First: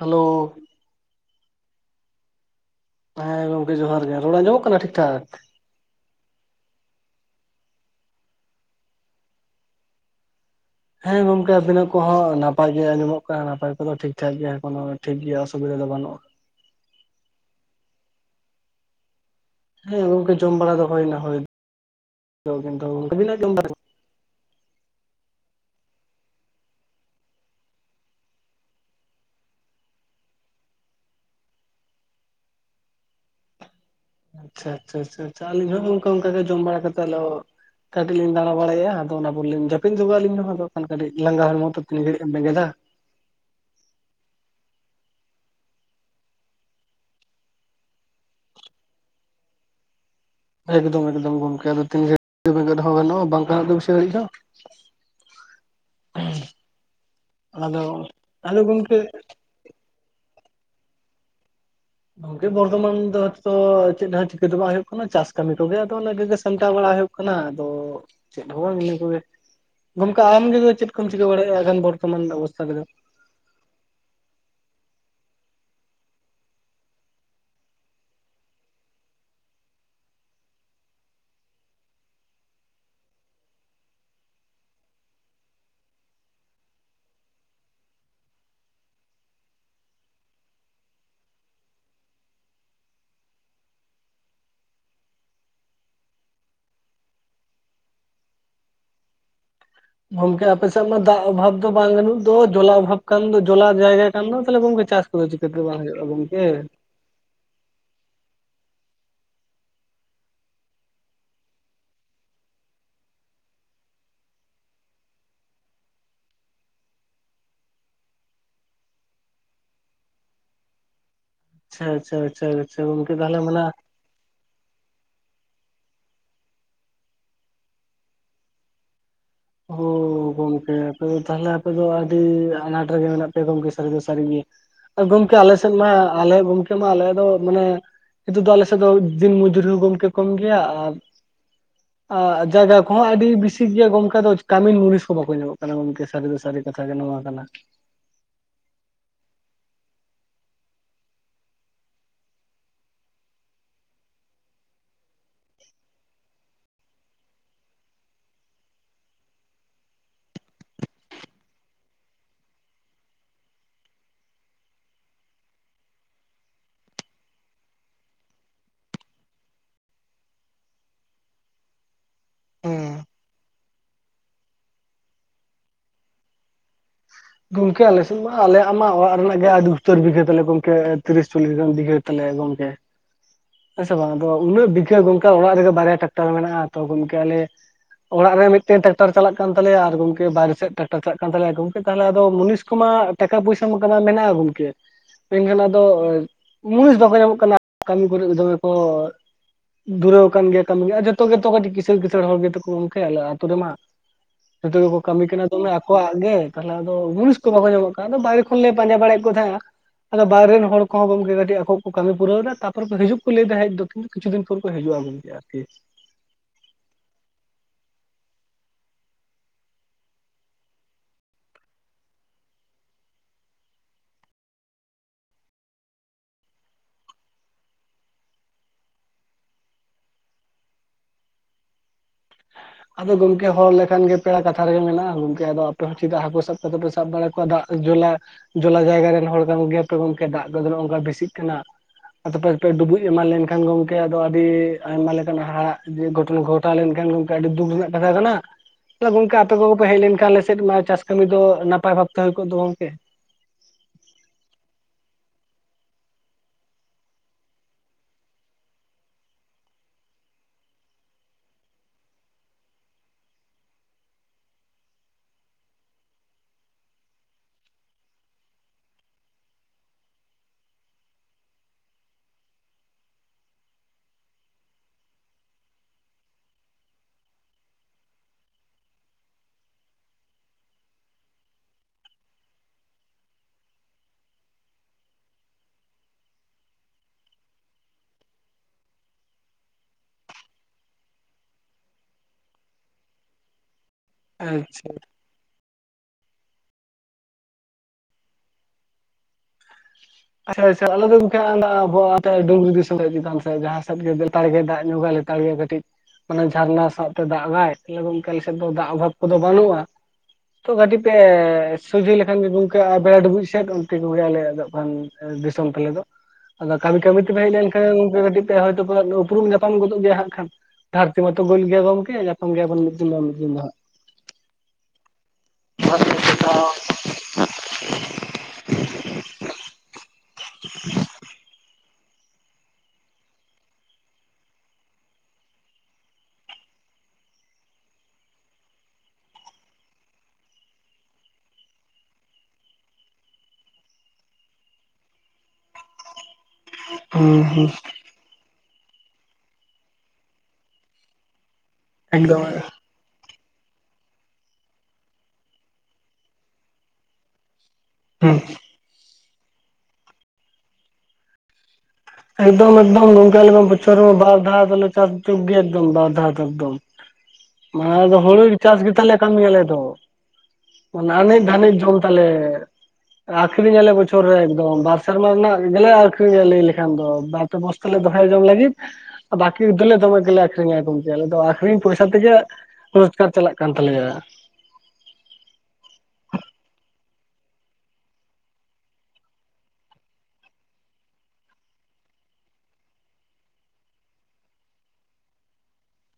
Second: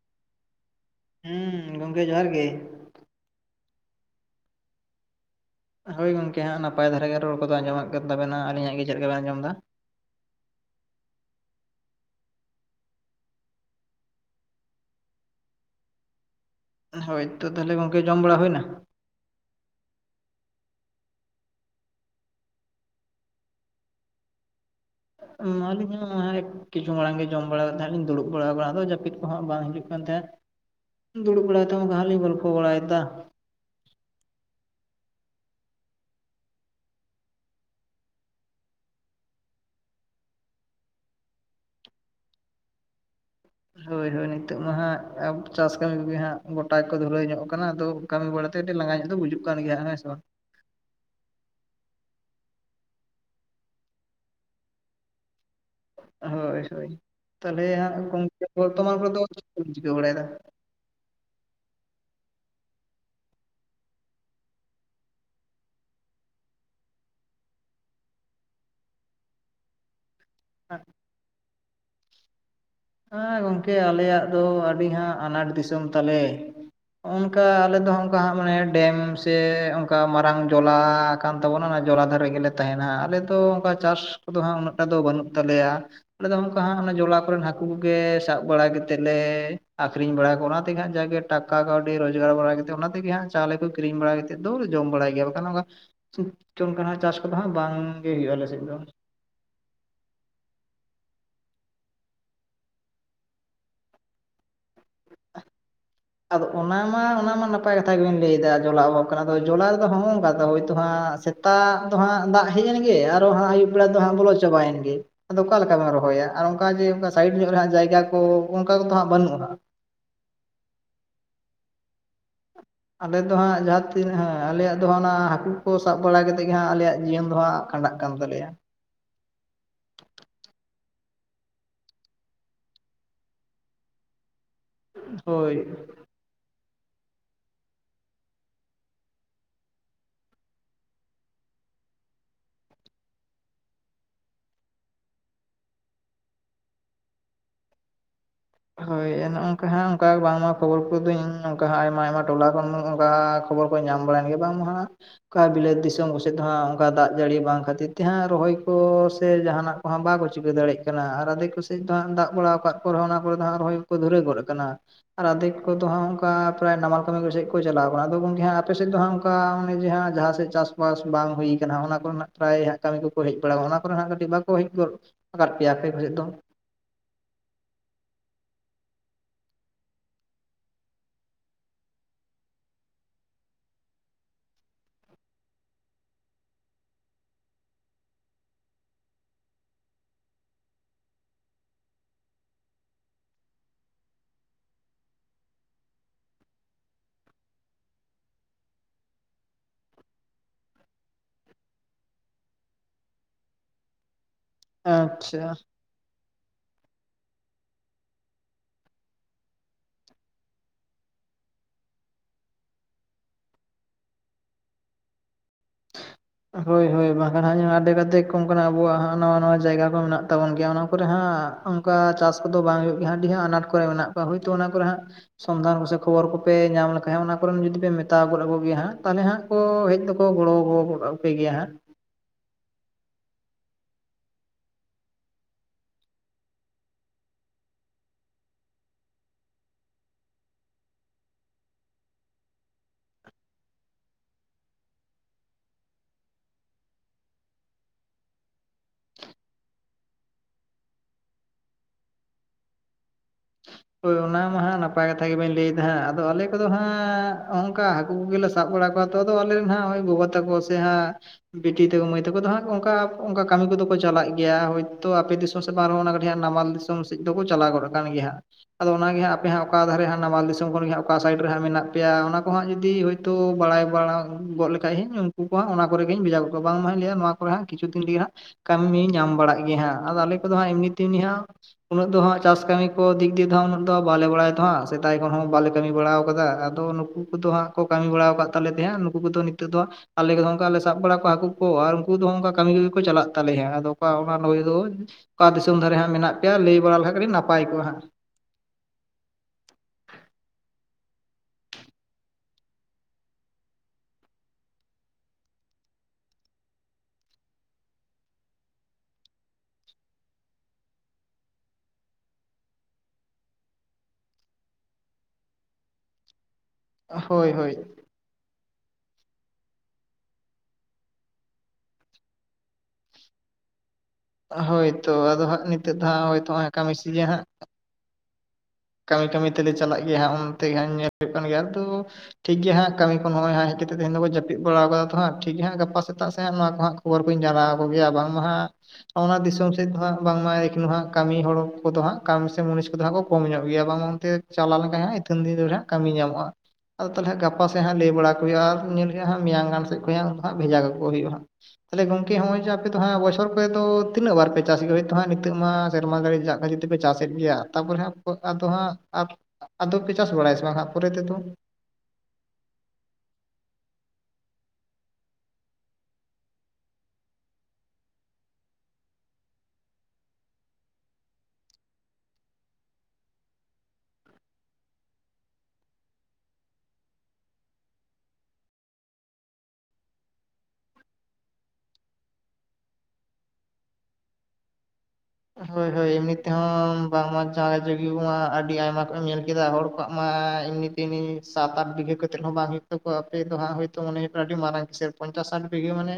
Hello ᱦᱩᱸ ᱜᱚᱢᱠᱮ ᱡᱚᱦᱟᱨ ᱜᱮ᱾ ᱦᱮᱸ ᱜᱚᱝᱠᱮ ᱡᱚᱦᱟᱨ ᱜᱮ ᱨᱚᱲ ᱟᱸᱡᱚᱢᱚᱜ ᱠᱟᱱᱟ ᱴᱷᱤᱠ ᱴᱷᱟᱠ᱾ ᱦᱳᱭ ᱜᱚᱢᱠᱮ ᱦᱟᱸᱜ ᱱᱟᱯᱟᱭ ᱫᱷᱟᱨᱟ ᱜᱮ ᱨᱚᱲ ᱠᱚᱫᱚ ᱟᱸᱡᱚᱢ ᱠᱟᱱ ᱛᱟᱵᱮᱱᱟ ᱟᱹᱞᱤᱧᱟᱜ ᱜᱮ ᱪᱮᱫ ᱞᱮᱠᱟ ᱵᱮᱱ ᱟᱸᱱᱡᱚᱢ ᱫᱟ? ᱦᱮᱸ ᱜᱚᱝᱠᱮ ᱟᱹᱵᱤᱱᱟᱜ ᱠᱚᱦᱚᱸ ᱱᱟᱯᱟᱭ ᱜᱮ ᱟᱸᱡᱚᱢᱚᱜ ᱠᱟᱱᱟ ᱱᱟᱯᱟᱭ ᱠᱚᱫᱚ ᱴᱷᱤᱠ ᱴᱷᱟᱠ ᱜᱮᱭᱟ ᱠᱚᱱᱳ ᱴᱷᱤᱠ ᱜᱮᱭᱟ ᱚᱥᱩᱵᱤᱫᱟ ᱫᱚ ᱵᱟᱹᱱᱩᱜᱼᱟ᱾ ᱦᱳᱭ ᱛᱚ ᱛᱟᱦᱚᱞᱮ ᱜᱚᱝᱠᱮ ᱡᱚᱢ ᱵᱟᱲᱟ ᱦᱩᱭᱱᱟ? ᱦᱮᱸ ᱜᱚᱢᱠᱮ ᱡᱚᱢ ᱵᱟᱲᱟ ᱫᱚ ᱦᱩᱭᱮᱱᱟ ᱦᱩᱭ ᱟᱹᱵᱤᱱᱟᱜ ᱡᱚᱢ ᱵᱟᱲᱟ ᱫᱚᱼᱼ [unintelligible] ᱠᱤᱪᱷᱩ ᱢᱟᱲᱟᱝ ᱜᱮ ᱡᱚᱢ ᱵᱟᱲᱟ ᱛᱟᱦᱮᱸᱫ ᱤᱧ ᱫᱩᱲᱩᱵ ᱵᱟᱲᱟᱼᱟ ᱟᱫᱚ ᱡᱟᱹᱯᱤᱫ ᱠᱚᱦᱚ ᱵᱟᱝ ᱦᱤᱡᱩᱜ ᱠᱟᱱ ᱛᱟᱦᱮᱸᱫ, ᱫᱩᱲᱩᱵ ᱵᱟᱲᱟᱭ ᱛᱮ ᱠᱷᱟᱞᱤ ᱜᱚᱞᱯᱷ ᱵᱟᱲᱟᱭ ᱫᱟ᱾ ᱟᱪᱷᱟ ᱟᱪᱷᱟ ᱟᱪᱷᱟ ᱟᱞᱤᱧ ᱦᱚᱸ ᱚᱱᱠᱟ ᱚᱱᱠᱟ ᱜᱮ ᱡᱚᱢ ᱵᱟᱲᱟ ᱠᱟᱛᱮ ᱟᱞᱚᱼᱼ ᱠᱟᱹᱴᱤᱡ ᱞᱤᱧ ᱫᱟᱲᱟ ᱵᱟᱲᱟᱭᱮᱫ-ᱟ ᱟᱫᱚ ᱚᱱᱟ ᱯᱚᱨᱮ ᱡᱟᱹᱯᱤᱫᱚᱜ ᱠᱟᱜ ᱟᱹᱞᱤᱧ ᱦᱚᱸ ᱟᱫᱟᱱ ᱠᱟᱹᱴᱤᱡ ᱞᱟᱸᱜᱟ ᱦᱚᱲ ᱛᱚ ᱟᱫᱚ ᱛᱤᱱ ᱜᱷᱟᱹᱤᱡ ᱮᱢ ᱵᱮᱸᱜᱮᱫᱟ᱾ ᱦᱳᱭ ᱦᱳᱭ ᱱᱤᱛᱚᱜ ᱢᱟ ᱦᱟᱸᱜ ᱪᱟᱥ ᱠᱟᱹᱢᱤ ᱠᱚᱜᱮ ᱦᱟᱸᱜ ᱜᱚᱴᱟ ᱠᱚ ᱫᱷᱩᱞᱟᱹᱭᱣ ᱧᱚᱜ ᱠᱟᱱᱟ ᱟᱫᱚᱼᱼ ᱠᱟᱹᱢᱤ ᱵᱟᱲᱟ ᱛᱮ ᱠᱟᱹᱴᱤᱡ ᱞᱟᱸᱜᱟ ᱧᱚᱜ ᱫᱚ ᱵᱩᱡᱚᱜ ᱠᱟᱱ ᱜᱮᱭᱟ ᱦᱮᱸᱥᱮ ᱵᱟᱝ? ᱮᱠᱫᱚᱢ ᱮᱠᱫᱚᱢ ᱜᱚᱝᱠᱮ ᱟᱫᱚ ᱛᱤᱨᱮ [unintelligible] ᱜᱟᱱᱚᱜᱼᱟ ᱵᱟᱝ ᱠᱷᱟᱱ ᱟᱫᱚ ᱵᱮᱥᱤ ᱜᱟᱹᱲᱤᱡ ᱦᱚᱸ। [inaudible] ᱦᱳᱭ ᱦᱳᱭ ᱛᱟᱦᱚᱞᱮ ᱟᱫᱚ ᱦᱟᱜ ᱜᱚᱝᱠᱮ ᱟᱫᱚ ᱵᱚᱨᱛᱚ ᱜᱚᱝᱠᱮ ᱢᱟᱱ ᱨᱮᱫᱚ ᱪᱮᱫ ᱠᱚᱢ ᱪᱤᱠᱟᱹ ᱵᱟᱲᱟᱭ ᱮᱫᱟ? ᱜᱚᱝᱠᱮ ᱵᱚᱨᱛᱚᱢᱟᱱ ᱨᱮᱫᱚ ᱪᱮᱫ ᱦᱚᱸ ᱪᱤᱠᱟᱹ ᱫᱚ ᱵᱟᱝ ᱦᱩᱭᱩᱜ ᱠᱟᱱᱟ ᱪᱟᱥ ᱠᱟᱹᱢᱤ ᱠᱚᱜᱮ ᱟᱫᱚ ᱚᱱᱟ ᱠᱚᱜᱮ ᱥᱟᱢᱴᱟᱣ ᱵᱟᱲᱟ ᱦᱩᱭᱩᱜᱼᱼ ᱠᱟᱱᱟ ᱟᱫᱚ ᱪᱮᱫ ᱦᱚᱸ ᱵᱟᱝ ᱤᱱᱟᱹ ᱠᱚᱜᱮ, ᱜᱚᱝᱠᱮ ᱟᱢᱜᱮᱫᱚ ᱪᱮᱫ ᱠᱚᱢ ᱪᱤᱠᱟᱹ ᱵᱟᱲᱟᱭᱮᱜᱼᱟ ᱮᱠᱟᱱ ᱵᱚᱨᱛᱚᱢᱟᱱ ᱚᱵᱚᱥᱛᱟ ᱨᱮᱫᱚ? ᱟᱸ ᱜᱚᱝᱠᱮ ᱟᱞᱮᱭᱟᱜ ᱫᱚ ᱟᱹᱰᱤ ᱦᱟᱸᱜ ᱟᱱᱟᱴ ᱫᱤᱥᱚᱢ ᱛᱟᱞᱮ। ᱦᱚᱜᱝᱠᱟ ᱟᱞᱮᱫᱚ ᱚᱱᱠᱟ ᱦᱟᱜ ᱢᱟᱱᱮ ᱰᱮᱢ ᱥᱮ ᱚᱱᱠᱟ ᱢᱟᱨᱟᱝ ᱡᱚᱞᱟᱼᱼ ᱠᱟᱱ ᱛᱟᱵᱚᱱᱟ ᱚᱱᱟ ᱡᱚᱞᱟ ᱫᱷᱟᱨᱮ ᱜᱮᱞᱮ ᱛᱟᱸᱦᱮᱱᱟ ᱟᱞᱮ ᱫᱚ ᱚᱱᱠᱟ ᱪᱟᱥ ᱠᱚᱫᱚ ᱦᱟᱸᱜ ᱩᱱᱟᱹᱜ ᱴᱟ ᱫᱚ ᱵᱟᱹᱱᱩᱜ ᱛᱟᱞᱮᱭᱟ। ᱟᱞᱮ ᱫᱚ ᱚᱱᱠᱟ ᱚᱱᱟ ᱡᱚᱞᱟ ᱠᱚᱨᱮᱱ ᱦᱟᱠᱩᱼᱼ ᱦᱟᱠᱩ ᱠᱚᱜᱮ ᱥᱟᱵ ᱵᱟᱲᱟ ᱠᱟᱛᱮᱫ ᱞᱮ ᱟᱠᱷᱨᱤᱧ ᱵᱟᱲᱟ ᱠᱚᱣᱟ ᱚᱱᱟᱛᱮᱜᱮ ᱦᱟᱸᱜ ᱡᱟᱜᱮ ᱴᱟᱠᱟ ᱠᱟᱹᱣᱰᱤ ᱨᱳᱡᱽᱜᱟᱨ ᱵᱟᱲᱟ ᱚᱱᱟᱛᱮᱼᱼ ᱛᱮᱜᱮ ᱦᱟᱜ ᱪᱟᱣᱞᱮ ᱠᱚ ᱠᱤᱨᱤᱧ ᱵᱟᱲᱟ ᱠᱟᱛᱮᱫ ᱫᱚᱞᱮ ᱡᱚᱢ ᱵᱟᱲᱟᱭ ᱜᱮᱭᱟ ᱵᱟᱠᱷᱟᱱ ᱚᱱᱠᱟᱼᱼ ᱛᱩᱝ ᱠᱟᱱᱟ ᱦᱟᱜ ᱪᱟᱥ ᱠᱚᱫᱚ ᱦᱟᱸᱜ ᱵᱟᱝᱜᱮ ᱦᱩᱭᱩᱜᱼᱟ ᱟᱞᱮ ᱥᱮᱫ ᱫᱚ। ᱜᱚᱝᱠᱮ ᱟᱯᱮᱥᱮᱫ ᱢᱟ ᱫᱟᱜ ᱚᱵᱷᱟᱵ ᱫᱚ ᱵᱟᱱᱩᱜ ᱫᱚ ᱡᱚᱞᱟ ᱚᱵᱷᱟᱵ ᱠᱟᱱ ᱫᱚ ᱡᱚᱞᱟ ᱡᱟᱭᱜᱟ ᱠᱟᱱ ᱫᱚ ᱛᱟᱦᱚᱞᱮ ᱜᱚᱝᱠᱮ ᱪᱟᱥᱼᱼ ᱠᱚ ᱪᱤᱠᱟᱹᱛᱮ ᱵᱟᱝ ᱦᱩᱭᱩᱜᱼᱟ ᱜᱚᱝᱠᱮ? ᱟᱫᱚ ᱚᱱᱟ ᱢᱟ ᱚᱱᱟ ᱢᱟ ᱱᱟᱯᱟᱭ ᱠᱟᱛᱷᱟ ᱜᱮᱵᱤᱱ ᱞᱟᱹᱭᱮᱫᱟ ᱡᱚᱞᱟ ᱚᱵᱷᱟᱵ ᱠᱟᱱᱟ, ᱡᱚᱞᱟ ᱨᱮᱫᱚ ᱦᱚᱜᱼᱚᱝᱠᱟ ᱦᱳᱭᱛᱳ ᱦᱟᱜᱼᱼ ᱫᱟᱜ ᱫᱚ ᱦᱟᱸᱜ ᱫᱟᱜ ᱦᱮᱡ ᱮᱱᱜᱮ ᱟᱨᱚ ᱦᱟᱸᱜ ᱟᱭᱩᱵ ᱵᱮᱲᱟ ᱫᱚ ᱦᱟᱸᱜ ᱵᱚᱞᱚ ᱪᱟᱵᱟᱭᱮᱱ ᱜᱮ। ᱟᱫᱚ ᱚᱠᱟ ᱞᱮᱠᱟ ᱵᱮᱱ ᱨᱚᱦᱚᱭᱟ ᱟᱨ ᱚᱱᱠᱟ ᱡᱮ ᱚᱱᱠᱟ ᱥᱟᱭᱤᱰ ᱧᱚᱜ ᱨᱮ ᱦᱟᱸᱜ ᱡᱟᱭᱜᱟ ᱠᱚ ᱚᱱᱠᱟ ᱠᱚᱫᱚ ᱦᱟᱸᱜ ᱵᱟᱹᱱᱩᱜᱼᱟ। ᱟᱪᱷᱟ ᱟᱪᱷᱟ। ᱪᱷᱟ ᱪᱷᱟᱣᱼᱼ ᱟᱞᱮ ᱫᱚ ᱦᱟᱸᱜ ᱡᱟᱸᱦᱟᱼᱼ ᱛᱤ ᱦᱮᱸ ᱟᱞᱮᱭᱟᱜ ᱫᱚ ᱦᱟᱸᱜ ᱚᱱᱟ ᱦᱟᱹᱠᱩ ᱠᱚ ᱥᱟᱵ ᱵᱟᱲᱟ ᱠᱟᱛᱮᱜ ᱜᱮ ᱦᱟᱸᱜ ᱟᱞᱮᱭᱟᱜ ᱡᱤᱭᱚᱱ ᱫᱚ ᱦᱟᱸᱜ ᱠᱷᱟᱸᱰᱟᱜ ᱠᱟᱱ ᱛᱟᱞᱮᱭᱟ। ᱚ ᱜᱚᱝᱠᱮ ᱟᱯᱮ ᱛᱟᱦᱚᱞᱮ ᱟᱯᱮ ᱫᱚ ᱟᱹᱰᱤ ᱟᱱᱟᱴ ᱨᱮᱜᱮ ᱢᱮᱱᱟᱜ ᱯᱮᱭᱟ ᱜᱚᱢᱠᱮ ᱥᱟᱹᱨᱤ ᱫᱚ ᱥᱟᱹᱨᱤᱜᱮ ᱜᱚᱝᱠᱮ ᱟᱞᱮ ᱦᱳᱭ ᱥᱮᱫ ᱢᱟ ᱟᱞᱮ ᱜᱚᱝᱠᱮ ᱢᱟ ᱟᱞᱮ ᱫᱚ ᱢᱟᱱᱮᱼᱼ ᱱᱤᱛᱚᱜ ᱫᱚ ᱟᱞᱮ ᱥᱮᱫ ᱫᱚ ᱫᱤᱱ ᱢᱚᱡᱩᱨᱤ ᱦᱚᱸ ᱜᱚᱝᱠᱮ ᱠᱚᱢ ᱜᱮᱭᱟ ᱟᱨᱼᱼ ᱡᱟᱭᱜᱟ ᱠᱚ ᱦᱚᱸ ᱟᱹᱰᱤ ᱵᱮᱥᱤ ᱜᱮᱭᱟ ᱜᱚᱝᱠᱮ ᱫᱚ ᱠᱟᱹᱢᱤᱱ ᱢᱩᱱᱤᱥ ᱠᱚ ᱵᱟᱠᱚ ᱧᱟᱢᱚᱜ ᱠᱟᱱᱟ ᱜᱚᱝᱠᱮ ᱥᱟᱹᱨᱤ ᱫᱚ ᱥᱟᱹᱨᱤ ᱠᱟᱛᱷᱟ ᱜᱮ ᱱᱚᱣᱟ ᱠᱟᱱᱟ। ᱦᱳᱭ ᱱᱚᱜ-ᱚ ᱱᱚᱝᱠᱟ ᱦᱟᱸᱜ ᱚᱱᱠᱟ ᱵᱟᱝᱢᱟ ᱠᱷᱚᱵᱚᱨ ᱠᱚᱫᱚᱧ ᱚᱱᱠᱟ ᱟᱭᱢᱟ ᱟᱭᱢᱟ ᱴᱚᱞᱟ ᱠᱷᱚᱱ ᱚᱱᱠᱟ ᱠᱷᱚᱵᱚᱨ ᱠᱚ ᱧᱟᱢ ᱵᱟᱲᱟ ᱜᱮ ᱵᱟᱝ ᱢᱟ ᱦᱟᱸᱜ ᱚᱠᱟ ᱵᱤᱞᱟᱹᱛ ᱫᱤᱥᱚᱢ ᱠᱚᱥᱮᱫ ᱫᱚ ᱦᱟᱸᱜ ᱚᱱᱠᱟ ᱫᱟᱜ ᱡᱟᱹᱲᱤ ᱵᱟᱝ ᱠᱷᱟᱹᱛᱤᱨ ᱛᱮ ᱦᱟᱸᱜ ᱨᱚᱦᱚᱭ ᱠᱚ ᱥᱮ ᱡᱟᱸᱦᱟᱱᱟᱜ ᱦᱚᱸ ᱵᱟᱠᱚ ᱪᱤᱠᱟᱹ ᱫᱟᱲᱮᱭᱟᱜ ᱠᱟᱱᱟ, ᱟᱨ ᱟᱫᱮᱠ ᱠᱚᱥᱮᱡ ᱫᱚ ᱦᱟᱸᱜ ᱫᱟᱜ ᱵᱟᱲᱟᱣ ᱟᱠᱟᱫ ᱠᱚ ᱨᱮ ᱦᱚᱸ ᱚᱱᱟ ᱚᱰᱮ ᱫᱚ ᱦᱟᱸᱜ ᱨᱚᱦᱚᱭ ᱠᱚ ᱠᱚ ᱫᱷᱩᱨᱟᱹᱭ ᱜᱚᱫ ᱟᱠᱟᱱᱟ ᱟᱨ ᱟᱫᱷᱮᱠ ᱠᱚ ᱦᱟᱸᱜ ᱚᱱᱠᱟ ᱯᱨᱟᱭ ᱱᱟᱢᱟᱞ ᱠᱟᱹᱢᱤ ᱠᱚ ᱥᱮᱫ ᱠᱚ ᱪᱟᱞᱟᱣ ᱠᱟᱱᱟ ᱟᱫᱚ ᱜᱚᱝᱠᱮ ᱦᱟᱸᱜ ᱟᱯᱮᱥᱮᱫ ᱫᱚ ᱦᱟᱸᱜ ᱟ ᱚᱱᱮ ᱡᱮ ᱡᱟᱸᱦᱟ ᱥᱮᱫ ᱪᱟᱥᱵᱟᱥ ᱵᱟᱝ ᱦᱩᱭ ᱟᱠᱟᱱᱟ ᱚᱱᱟ ᱠᱚᱨᱮᱱᱟᱜ ᱯᱨᱟᱭ ᱦᱟᱸᱜ ᱠᱟᱹᱢᱤ ᱠᱚᱠᱚ ᱦᱮᱡ ᱵᱟᱲᱟᱣᱼᱟ, ᱚᱱᱟ ᱠᱚᱨᱮ ᱦᱟᱸᱜ ᱠᱟᱹᱴᱤᱡ ᱵᱟᱠᱚ ᱦᱮᱡ ᱜᱚᱫ ᱟᱠᱟᱫ ᱯᱮᱭᱟ ᱟᱯᱮ ᱠᱚᱥᱮᱡ ᱫᱚ? ᱜᱚᱝᱠᱮ ᱟᱞᱮ ᱥᱮᱫ ᱢᱟ ᱟᱞᱮᱭᱟᱜ ᱢᱟᱜ ᱚᱲᱟᱜ ᱨᱮᱱᱟᱜ ᱜᱮ ᱟᱹᱰᱤ ᱩᱛᱟᱹᱨ ᱵᱤᱜᱷᱟᱹ ᱛᱟᱞᱮ ᱜᱚᱝᱠᱮ ᱛᱤᱨᱤᱥ ᱪᱚᱞᱞᱤᱥ ᱜᱟᱱ ᱵᱤᱜᱷᱟᱹ ᱛᱟᱞᱮ ᱜᱚᱝᱠᱮ। [inaudible] ᱦᱮᱸᱥᱮ ᱵᱟᱝ ᱟᱫᱚ ᱩᱱᱟᱹᱜ ᱵᱤᱜᱷᱟᱹ ᱜᱚᱝᱠᱮ ᱚᱲᱟᱜ ᱨᱮᱜᱮ ᱵᱟᱨᱭᱟ ᱴᱨᱟᱠᱴᱟᱨ ᱢᱮᱱᱟᱜᱼᱟ, ᱛᱚ ᱜᱚᱝᱠᱮ ᱟᱞᱮ ᱚᱲᱟᱜ ᱨᱮ ᱢᱤᱫᱴᱮᱱ ᱴᱨᱟᱠᱴᱟᱨ ᱪᱟᱞᱟᱜ ᱠᱟᱱ ᱛᱟᱞᱮᱭᱟ, ᱟᱨ ᱜᱚᱝᱠᱮ ᱵᱟᱭᱨᱮ ᱥᱮᱫ ᱴᱨᱟᱠᱴᱟᱨ ᱪᱟᱞᱟᱜ ᱠᱟᱱ ᱛᱟᱞᱮᱭᱟ ᱜᱚᱝᱠᱮ ᱛᱟᱦᱚᱞᱮ ᱟᱫᱚ ᱢᱩᱱᱤᱥ ᱠᱚᱢᱟ ᱴᱟᱠᱟ ᱯᱚᱭᱥᱟ ᱠᱚᱢᱟ ᱢᱮᱱᱟᱜᱼᱟ ᱜᱚᱢᱠᱮ। ᱢᱮᱱᱠᱷᱟᱱ ᱟᱫᱚ ᱢᱩᱱᱤᱥ ᱵᱟᱠᱚ ᱧᱟᱢᱚᱜ ᱠᱟᱱᱟ, ᱠᱟᱹᱢᱤ ᱠᱚᱨᱮ ᱫᱚᱢᱮ ᱠᱚ ᱫᱷᱩᱨᱟᱹᱣ ᱟᱠᱟᱱ ᱜᱮᱭᱟ ᱠᱟᱹᱢᱤ ᱜᱮ ᱟᱨ ᱡᱚᱛᱚ ᱜᱮᱛᱚ ᱠᱟᱹᱴᱤᱡ ᱠᱤᱥᱟᱹᱬ ᱠᱤᱥᱟᱹᱬ ᱦᱚᱲ ᱜᱮᱛᱚ ᱠᱚ ᱚᱱᱠᱟᱭᱮᱫ ᱞᱮᱭᱟ ᱟᱹᱛᱩ ᱨᱮᱢᱟ। ᱡᱚᱛᱚ ᱜᱮᱠᱚ ᱠᱟᱹᱢᱤ ᱟᱪᱪᱷᱟ ᱠᱟᱱᱟ ᱫᱚᱢᱮ ᱟᱠᱚᱣᱟᱜ ᱜᱮ। ᱛᱟᱦᱚᱞᱮ ᱟᱫᱚ ᱢᱩᱱᱤᱥ ᱠᱚ ᱵᱟᱠᱚ ᱧᱟᱢᱚᱜ ᱠᱟᱱᱟ ᱟᱫᱚ ᱵᱟᱭᱨᱮ ᱠᱷᱚᱱ ᱞᱮ ᱯᱟᱸᱡᱟ ᱵᱟᱲᱟᱭᱮᱫ ᱠᱚ ᱛᱟᱦᱮᱜᱼᱟ। ᱟᱫᱚ ᱵᱟᱭᱨᱮ ᱨᱮᱱ ᱦᱚᱲ ᱠᱚᱦᱚᱸ ᱜᱚᱢᱠᱮ ᱠᱟᱹᱴᱤᱡ ᱟᱠᱚ ᱠᱚ ᱠᱟᱹᱢᱤ ᱯᱩᱨᱟᱹᱣ ᱮᱫᱟ ᱛᱟᱨᱯᱚᱨ ᱠᱚ ᱦᱤᱡᱩᱜ ᱠᱚ ᱞᱟᱹᱭᱮᱫᱟ, ᱦᱮᱡ ᱫᱚ ᱤᱱ ᱠᱤᱪᱷᱩ ᱫᱤᱱ ᱯᱚᱨ ᱠᱚ ᱦᱤᱡᱩᱜᱼᱟ ᱜᱚᱢᱠᱮ। ᱟᱨ ᱠᱤ ᱦᱳᱭ ᱦᱳᱭ ᱵᱟᱝᱠᱷᱟᱱ ᱦᱟᱸᱜ ᱟᱰᱮ ᱜᱟᱛᱮ ᱠᱚ ᱚᱱᱠᱟᱱᱟᱜ ᱟᱵᱚᱣᱟᱜ ᱦᱟᱸᱜ ᱱᱟᱣᱟ ᱱᱟᱣᱟ ᱡᱟᱭᱜᱟ ᱠᱚ ᱢᱮᱱᱟᱜ ᱛᱟᱵᱚᱱ ᱜᱮᱭᱟ ᱚᱱᱟ ᱠᱚᱨᱮ ᱦᱟᱸᱜᱼᱼ ᱚᱱᱠᱟ ᱪᱟᱥ ᱠᱚᱫᱚ ᱵᱟᱝ ᱦᱩᱭᱩᱜ ᱜᱮᱭᱟ ᱟᱹᱰᱤ ᱟᱱᱟᱴ ᱠᱚᱨᱮ ᱢᱮᱱᱟᱜ ᱠᱚᱣᱟ ᱦᱚᱭᱛᱳ ᱚᱱᱟ ᱠᱚᱨᱮ ᱦᱟᱸᱜ ᱥᱚᱱᱫᱷᱟᱱ ᱠᱚᱥᱮ ᱠᱷᱚᱵᱚᱨ ᱠᱚᱯᱮ ᱧᱟᱢ ᱞᱮᱠᱷᱟᱡ ᱚᱱᱟ ᱠᱚᱨᱮᱱ ᱡᱩᱫᱤ ᱯᱮ ᱢᱮᱛᱟᱣ ᱜᱚᱫ ᱟᱠᱚ ᱜᱮᱭᱟ ᱦᱟᱸᱜ ᱛᱟᱦᱚᱞᱮ ᱦᱟᱸᱜ ᱠᱚ ᱦᱮᱡ ᱫᱚᱠᱚ ᱜᱚᱲᱚ ᱜᱚᱫ ᱟᱯᱮ ᱜᱮᱭᱟ ᱦᱟᱸᱜ। ᱟᱫᱚ ᱜᱚᱝᱠᱮ ᱦᱚᱲ ᱞᱮᱠᱟᱱ ᱜᱮ ᱯᱮᱲᱟ ᱠᱟᱛᱷᱟ ᱨᱮᱜᱮ ᱢᱮᱱᱟᱜ-ᱟ, ᱜᱚᱢᱠᱮ ᱟᱫᱚ ᱟᱯᱮ ᱦᱚᱸ ᱪᱮᱫᱟᱜ ᱦᱟᱠᱩ ᱥᱟᱵ ᱠᱟᱛᱮ ᱯᱮ ᱥᱟᱵ ᱵᱟᱲᱟ ᱠᱚᱣᱟ ᱫᱟᱜ ᱡᱚᱞᱟᱼᱼ ᱡᱚᱞᱟ ᱡᱟᱭᱜᱟ ᱨᱮᱱ ᱦᱚᱲ ᱠᱟᱱ ᱜᱮᱭᱟᱯᱮ ᱜᱚᱝᱠᱮ ᱫᱟᱜ ᱠᱚᱫᱚ ᱱᱚᱜᱼᱚ ᱱᱚᱝᱠᱟ ᱵᱮᱥᱤᱜ ᱠᱟᱱᱟ ᱾ ᱟᱫᱚ ᱯᱮ ᱰᱩᱵᱩᱡ ᱮᱢᱟᱱ ᱞᱮᱱᱠᱷᱟᱱ ᱜᱚᱝᱠᱮ ᱟᱫᱚ ᱟᱹᱰᱤ ᱟᱭᱢᱟ ᱞᱮᱠᱟᱱᱟᱜ ᱦᱟᱲᱟᱜ ᱜᱷᱚᱴᱚᱱᱟ ᱜᱷᱚᱴᱟᱣ ᱞᱮᱱᱠᱷᱟᱱ ᱜᱚᱝᱠᱮᱼᱼ ᱟᱰᱤ ᱫᱩᱠ ᱨᱮᱱᱟᱜ ᱠᱟᱛᱷᱟ ᱠᱟᱱᱟ ᱾ ᱟᱫᱚ ᱜᱚᱝᱠᱮ ᱟᱯᱮ ᱠᱚᱜᱮ ᱯᱮ ᱦᱮᱡ ᱞᱮᱱᱠᱷᱟᱱ ᱟᱞᱮᱥᱮᱫ ᱢᱟ ᱪᱟᱥ ᱠᱟᱹᱢᱤ ᱫᱚ ᱱᱟᱯᱟᱭ ᱵᱷᱟᱵᱽᱛᱮ ᱦᱩᱭ ᱠᱚᱜ ᱫᱚ ᱜᱚᱝᱠᱮ ᱾ [unintelligible] ᱦᱳᱭ ᱚᱱᱟ ᱢᱟ ᱦᱟᱸᱜ ᱱᱟᱯᱟᱭ ᱠᱟᱛᱷᱟ ᱜᱮ ᱵᱮᱱ ᱞᱟᱹᱭᱮᱫ ᱦᱟᱸᱜ ᱟᱫᱚ ᱟᱞᱮ ᱠᱚᱫᱚ ᱦᱟᱸᱜ ᱚᱱᱠᱟ ᱦᱟᱹᱠᱩ ᱠᱚᱜᱮ ᱞᱮᱼᱼ ᱥᱟᱵ ᱵᱟᱲᱟ ᱠᱚᱣᱟ ᱛᱚ ᱫᱚ ᱟᱞᱮ ᱫᱚ ᱦᱟᱸᱜ, ᱳᱭ ᱜᱚᱜᱚ ᱛᱟᱠᱚ ᱥᱮ ᱦᱟᱸᱜᱼᱼ ᱵᱤᱴᱤ ᱛᱟᱠᱚ ᱢᱟᱹᱭ ᱛᱟᱠᱚ ᱫᱚ ᱦᱟᱸᱜ ᱚᱱᱠᱟ, ᱚᱱᱠᱟ ᱠᱟᱹᱢᱤ ᱠᱚᱫᱚ ᱠᱚ ᱪᱟᱞᱟᱜ ᱜᱮᱭᱟ, ᱦᱚᱭᱛᱳ ᱟᱯᱮ ᱫᱤᱥᱼᱼ ᱫᱤᱥᱚᱢ ᱥᱮ ᱵᱟᱝ ᱦᱚᱸ ᱚᱱᱟ ᱠᱟᱹᱴᱤᱡ ᱱᱟᱢᱟᱞ ᱫᱤᱥᱚᱢ ᱥᱮᱫ ᱫᱚᱠᱚ ᱪᱟᱞᱟ ᱜᱚᱫ ᱠᱟᱱ ᱜᱮᱭᱟ ᱾ ᱟᱫᱚ ᱚᱱᱟᱜᱮ ᱦᱟᱸᱜ ᱟᱯᱮ ᱦᱟᱸᱜ ᱚᱠᱟ ᱫᱷᱟᱨᱮ ᱦᱟᱸᱜ, ᱱᱟᱢᱟᱞ ᱫᱤᱥᱚᱢ ᱠᱷᱚᱱ ᱜᱮ ᱦᱟᱸᱜ ᱚᱠᱟ ᱥᱟᱭᱤᱴ ᱨᱮ ᱦᱟᱸᱜ ᱢᱮᱱᱟᱜ ᱯᱮᱭᱟ ᱚᱱᱟ ᱠᱚ ᱦᱟᱸᱜ ᱡᱩᱫᱤᱼᱼ ᱛᱚ ᱵᱟᱲᱟᱭ ᱵᱟᱲᱟ ᱜᱚᱫ ᱞᱮᱠᱷᱟᱡ ᱤᱧ ᱩᱱᱠᱩ ᱠᱚ ᱦᱟᱸᱜ ᱚᱱᱟ ᱠᱚᱨᱮ ᱜᱤᱧ ᱵᱷᱮᱡᱟᱣ ᱜᱚᱫ ᱠᱚᱣᱟ ᱵᱟᱝ ᱢᱟᱧ ᱞᱟᱹᱭᱟ ᱱᱚᱣᱟ ᱠᱚᱨᱮ ᱦᱟᱸᱜ ᱠᱤᱪᱷᱩ ᱫᱤᱱ ᱨᱮᱜᱮ ᱦᱟᱸᱜᱼᱼ ᱠᱟᱢᱤ ᱧᱟᱢ ᱵᱟᱲᱟᱜ ᱜᱮᱭᱟ ᱦᱟᱸᱜ ᱟᱫᱚ ᱟᱞᱮ ᱠᱚᱫᱚ ᱦᱟᱸᱜ ᱮᱢᱱᱤ ᱛᱮᱢᱱᱤ ᱦᱟᱸᱜ, ᱩᱱᱟᱹᱜ ᱫᱚ ᱦᱟᱸᱜ ᱪᱟᱥ ᱠᱟᱹᱢᱤ ᱠᱚ ᱫᱤᱠᱼᱼ ᱫᱤ ᱩᱱᱟᱹᱜ ᱫᱚ ᱵᱟᱞᱮ ᱵᱟᱲᱟᱭᱟ ᱛᱚ ᱦᱟᱸᱜ ᱥᱮᱫᱟᱭ ᱠᱷᱚᱱ ᱦᱚᱸ ᱵᱟᱞᱮ ᱠᱟᱹᱢᱤ ᱵᱟᱲᱟᱣ ᱠᱟᱫᱟ ᱟᱫᱚ ᱱᱩᱠᱩ ᱠᱚᱫᱚ ᱦᱟᱸᱜᱼᱼ ᱠᱚ ᱠᱟᱹᱢᱤ ᱵᱟᱲᱟ ᱟᱠᱟᱫ ᱛᱟᱞᱮ ᱛᱮ ᱦᱟᱸᱜ ᱱᱩᱠᱩ ᱠᱚᱫᱚ ᱱᱤᱛᱚᱜ ᱫᱚᱼᱼ ᱟᱞᱮ ᱠᱚᱫᱚ ᱚᱱᱠᱟ ᱞᱮ ᱥᱟᱵ ᱵᱟᱲᱟ ᱠᱚᱣᱟ ᱦᱟᱹᱠᱩ ᱠᱚ, ᱟᱨ ᱩᱱᱠᱩ ᱫᱚ ᱚᱝᱠᱟ ᱠᱟᱢᱤ ᱠᱚᱜᱮ ᱠᱚ ᱪᱟᱞᱟᱜ ᱛᱟᱞᱮᱭᱟ ᱟᱫᱚᱼᱼ ᱚᱱᱟ ᱱᱩᱭ ᱫᱚ ᱟᱪᱪᱷᱟ ᱚᱠᱟ ᱫᱤᱥᱚᱢ ᱫᱷᱟᱨᱮ ᱦᱟᱸᱜ ᱢᱮᱱᱟᱜ ᱯᱮᱭᱟ ᱞᱟᱹᱭ ᱵᱟᱲᱟ ᱞᱮᱠᱷᱟᱡ ᱠᱟᱹᱴᱤᱡ ᱱᱟᱯᱟᱭ ᱠᱚᱜᱼᱟ ᱦᱟᱸᱜ ᱾ [unintelligible] ᱟᱪᱪᱷᱟ ᱟᱪᱪᱷᱟ ᱟᱞᱮ ᱫᱚ ᱜᱚᱝᱠᱮ ᱟᱵᱚ ᱰᱩᱝᱨᱤ ᱫᱤᱥᱚᱢ ᱨᱮ ᱪᱮᱛᱟᱱ ᱥᱮ ᱡᱟᱦᱟᱸ ᱥᱮᱫ ᱞᱮᱛᱟᱲ ᱜᱮ ᱫᱟᱜ ᱧᱚᱜᱟᱭ ᱾ ᱠᱟᱲᱢᱤ ᱠᱟᱹᱴᱤᱡ ᱢᱟᱱᱮ ᱡᱷᱟᱨᱱᱟ ᱥᱟᱶᱛᱮ ᱫᱟᱜᱟᱭ ᱛᱟᱦᱞᱮ ᱜᱚᱝᱠᱮ ᱟᱞᱮ ᱥᱮᱫ ᱫᱚ ᱫᱟᱜ ᱚᱵᱷᱟᱵ ᱠᱚᱫᱚ ᱵᱟᱹᱱᱩᱜ-ᱟ ᱾ ᱛᱚ ᱜᱟᱹᱰᱤ ᱛᱮ ᱥᱚᱡᱷᱮ ᱞᱮᱠᱷᱟᱱ ᱜᱮ ᱜᱩᱝᱠᱮ ᱵᱮᱲᱟ ᱰᱩᱵᱩᱡ ᱥᱮᱫ ᱚᱱᱛᱮ ᱜᱮ ᱵᱩᱞᱮ ᱟᱞᱮᱭᱟᱜ ᱫᱚ ᱾ ᱫᱤᱥᱚᱢ ᱛᱟᱞᱮ ᱫᱚ ᱟᱫᱚ ᱠᱟᱹᱢᱤ ᱠᱟᱹᱢᱤ ᱛᱮᱢ ᱦᱳᱭ ᱦᱮᱡ ᱦᱳᱭ ᱞᱮᱱᱠᱷᱟᱱ ᱚᱱᱛᱮ ᱠᱟᱹᱴᱤᱡ ᱥᱮ ᱦᱚᱭᱛᱳ ᱩᱯᱨᱩᱢ ᱧᱟᱯᱟᱢ ᱜᱚᱫᱚᱜ ᱜᱮᱭᱟ ᱦᱟᱸᱜ ᱠᱷᱟᱱ ᱾ ᱫᱷᱟᱨᱛᱤ ᱢᱟᱛᱚ ᱜᱳᱞ ᱜᱮᱭᱟ ᱜᱚᱝᱠᱮ ᱧᱟᱯᱟᱢ ᱜᱮᱭᱟ ᱵᱚᱱ ᱢᱤᱫ ᱫᱤᱱ ᱵᱟᱝ ᱢᱤᱫ ᱫᱤᱱ ᱫᱚ ᱦᱟᱸᱜ ᱾ ᱦᱚᱭᱛᱳ ᱟᱫᱚ ᱦᱟᱸᱜ ᱱᱤᱛᱚᱜ ᱫᱚ ᱦᱟᱸᱜ ᱦᱚᱭᱛᱚ ᱠᱟᱹᱢᱤ ᱥᱤᱡᱮ ᱦᱟᱸᱜ ᱾ ᱠᱟᱹᱢᱤ ᱠᱟᱹᱢᱤ ᱛᱮᱞᱮ ᱪᱟᱞᱟᱜ ᱜᱮᱭᱟ ᱦᱟᱸᱜ ᱚᱱᱛᱮ ᱜᱮ ᱦᱟᱸᱜ ᱧᱮᱞ ᱦᱩᱭᱩᱜ ᱠᱟᱱ ᱜᱮᱭᱟ ᱛᱚ ᱴᱷᱤᱠ ᱜᱮᱭᱟ ᱦᱟᱸᱜ ᱠᱟᱹᱢᱤ ᱠᱷᱚᱱ ᱱᱚᱜ-ᱚᱭ ᱦᱟᱸᱜ ᱦᱮᱡ ᱠᱟᱛᱮ ᱛᱮᱦᱮᱧ ᱫᱚ ᱠᱚ ᱡᱟᱹᱯᱤᱫ ᱵᱟᱲᱟ ᱟᱠᱟᱫᱟ ᱛᱚ ᱦᱟᱸᱜ ᱴᱷᱤᱠ ᱜᱮᱭᱟ ᱦᱟᱸᱜ ᱜᱟᱯᱟ ᱥᱮᱛᱟᱜ ᱥᱮ ᱦᱟᱸᱜ ᱱᱚᱣᱟ ᱠᱚ ᱦᱟᱸᱜ ᱠᱷᱚᱵᱚᱨ ᱠᱩᱧ ᱡᱟᱱᱟᱣ ᱟᱠᱚ ᱜᱮᱭᱟ ᱵᱟᱝᱢᱟ ᱦᱟᱸᱜ ᱱᱚᱜᱼᱱᱟ ᱫᱤᱥᱚᱢ ᱥᱮᱫ ᱫᱚ ᱦᱟᱸᱜ ᱵᱟᱝᱢᱟ ᱮᱠᱤᱱ ᱦᱟᱸᱜ ᱠᱟᱹᱢᱤ ᱦᱚᱲ ᱠᱚᱫᱚ ᱦᱟᱸᱜ ᱠᱟᱢ ᱥᱮ ᱢᱩᱱᱤᱥ ᱠᱚᱫᱚ ᱦᱟᱸᱜ ᱠᱚᱢ ᱧᱚᱜ ᱜᱮᱭᱟ ᱵᱟᱝ ᱵᱟᱝ ᱛᱮ ᱪᱟᱞᱟᱣ ᱞᱮᱱᱠᱷᱟᱱ ᱦᱟᱸᱜ ᱤᱛᱷᱟᱹᱱ ᱫᱤᱱ ᱦᱟᱸᱜ ᱠᱟᱹᱢᱤ ᱧᱟᱢᱚᱜ-ᱟ ᱟᱫᱚ ᱛᱟᱦᱞᱮ ᱦᱩᱸ ᱜᱟᱯᱟ ᱦᱩᱸ ᱥᱮᱜ ᱦᱟᱸᱜ ᱞᱟᱹᱭ ᱵᱟᱲᱟ ᱦᱩᱭᱩᱜ-ᱟ ᱟᱨ ᱧᱮᱞ ᱜᱮ ᱦᱟᱸᱜ ᱢᱮᱭᱟᱝ ᱜᱟᱱ ᱥᱮᱫ ᱠᱷᱚᱭᱟᱜ ᱦᱟᱸᱜ ᱵᱷᱮᱡᱟ ᱠᱟᱠᱚ ᱦᱩᱭᱩᱜ-ᱟ ᱾ ᱛᱟᱦᱞᱮ ᱜᱚᱝᱠᱮ ᱮᱠᱫᱚᱢ ᱦᱚᱸᱜ-ᱚᱭ ᱡᱮ ᱡᱟᱦᱟᱸ ᱟᱯᱮ ᱫᱚ ᱦᱟᱸᱜ ᱵᱚᱪᱷᱚᱨ ᱨᱮ ᱫᱚ ᱛᱤᱱᱟᱹᱜ ᱵᱟᱨ ᱯᱮ ᱪᱟᱥ ᱜᱮᱭᱟ ᱢᱤᱫ ᱫᱷᱟᱣ ᱱᱤᱛᱚᱜ ᱢᱟ ᱥᱮᱨᱢᱟ ᱡᱟᱹᱲᱤ ᱡᱟᱜ ᱠᱚ ᱡᱩᱫᱤ ᱯᱮ ᱪᱟᱥᱮᱫ ᱜᱮᱭᱟ ᱛᱟᱯᱚᱨᱮ ᱦᱟᱸᱜ ᱦᱩᱸ ᱟᱫᱚ ᱦᱟᱸᱜ ᱟᱫᱚ ᱯᱮ ᱪᱟᱥ ᱵᱟᱲᱟᱭᱟ ᱥᱮ ᱵᱟᱝ ᱦᱟᱸᱜ ᱯᱚᱨᱮ ᱛᱮᱫᱚ ᱾ ᱮᱠᱫᱚᱢ ᱮᱠᱫᱚᱢ ᱜᱚᱝᱠᱮ ᱟᱞᱮ ᱫᱚ ᱵᱚᱪᱷᱚᱨ ᱨᱮ ᱵᱟᱨ ᱫᱷᱟᱣ ᱫᱚᱞᱮ ᱪᱟᱥ ᱮᱜ ᱜᱮᱭᱟ ᱛᱚ ᱵᱟᱨ ᱫᱷᱟᱣ ᱫᱚ ᱾ ᱢᱟᱱᱮ ᱫᱚ ᱦᱳᱲᱳ ᱪᱟᱥ ᱜᱮ ᱛᱟᱞᱮ ᱠᱟᱹᱢᱤ ᱟᱞᱮ ᱫᱚ ᱾ ᱚᱱᱟ ᱟᱱᱮᱡ ᱫᱷᱟᱱᱮᱡ ᱡᱚᱢ ᱛᱟᱞᱮ ᱾ ᱟᱹᱠᱷᱨᱤᱧᱟᱞᱮ ᱵᱚᱪᱷᱚᱨ ᱨᱮ ᱮᱠᱫᱚᱢ ᱵᱟᱨ ᱥᱮᱨᱢᱟ ᱨᱮᱱᱟᱜ ᱜᱮᱞᱮ ᱟᱹᱠᱷᱨᱤᱧᱟ ᱞᱟᱹᱭ ᱞᱮᱠᱷ ᱮᱠᱷᱟᱱ ᱫᱚ ᱵᱟᱨ ᱯᱮ ᱵᱚᱥᱛᱟ ᱞᱮ ᱫᱚᱦᱚᱭᱟ ᱡᱚᱢ ᱞᱟᱹᱜᱤᱫ ᱵᱟᱠᱤ ᱫᱚᱞᱮ ᱫᱚᱢᱮ ᱜᱮᱞᱮ ᱟᱹᱠᱷᱨᱤᱧᱟ ᱜᱚᱢᱠᱮ ᱟᱞᱮ ᱫᱚ ᱟᱹᱠᱷᱨᱤᱧ ᱯᱚᱭᱥᱟ ᱛᱮᱜᱮ ᱨᱚᱡᱽᱜᱟᱨ ᱪᱟᱞᱟᱜ ᱠᱟᱱ ᱛᱟᱞᱮᱭᱟ ᱾ ᱦᱚᱭ ᱦᱚᱭ ᱮᱢᱱᱤ ᱛᱮᱦᱚᱸ ᱵᱟᱝᱢᱟ ᱡᱟᱭ ᱡᱩᱜᱤ ᱠᱚ ᱢᱟ ᱟᱹᱰᱤ ᱟᱭᱢᱟ ᱠᱚ ᱧᱮᱞ ᱠᱮᱫᱟ ᱦᱚᱲ ᱠᱚᱣᱟᱜ ᱢᱟ ᱮᱢᱱᱤ ᱛᱤᱱᱤᱝ ᱥᱟᱛ ᱟᱴ ᱵᱤᱜᱷᱟᱹ ᱠᱟᱛᱮᱫ ᱦᱚᱸ ᱵᱟᱝ ᱦᱩᱭᱩᱜ ᱛᱟᱠᱚᱣᱟ ᱟᱯᱮ ᱫᱚ ᱦᱟᱸᱜ ᱦᱚᱭᱛᱚ ᱢᱚᱱᱮᱭᱟᱯᱮ ᱟᱹᱰᱤ ᱢᱟᱨᱟᱝ ᱥᱮ ᱯᱚᱧᱪᱟᱥ ᱥᱟᱴ ᱵᱤᱜᱷᱟᱹ ᱢᱟᱱᱮ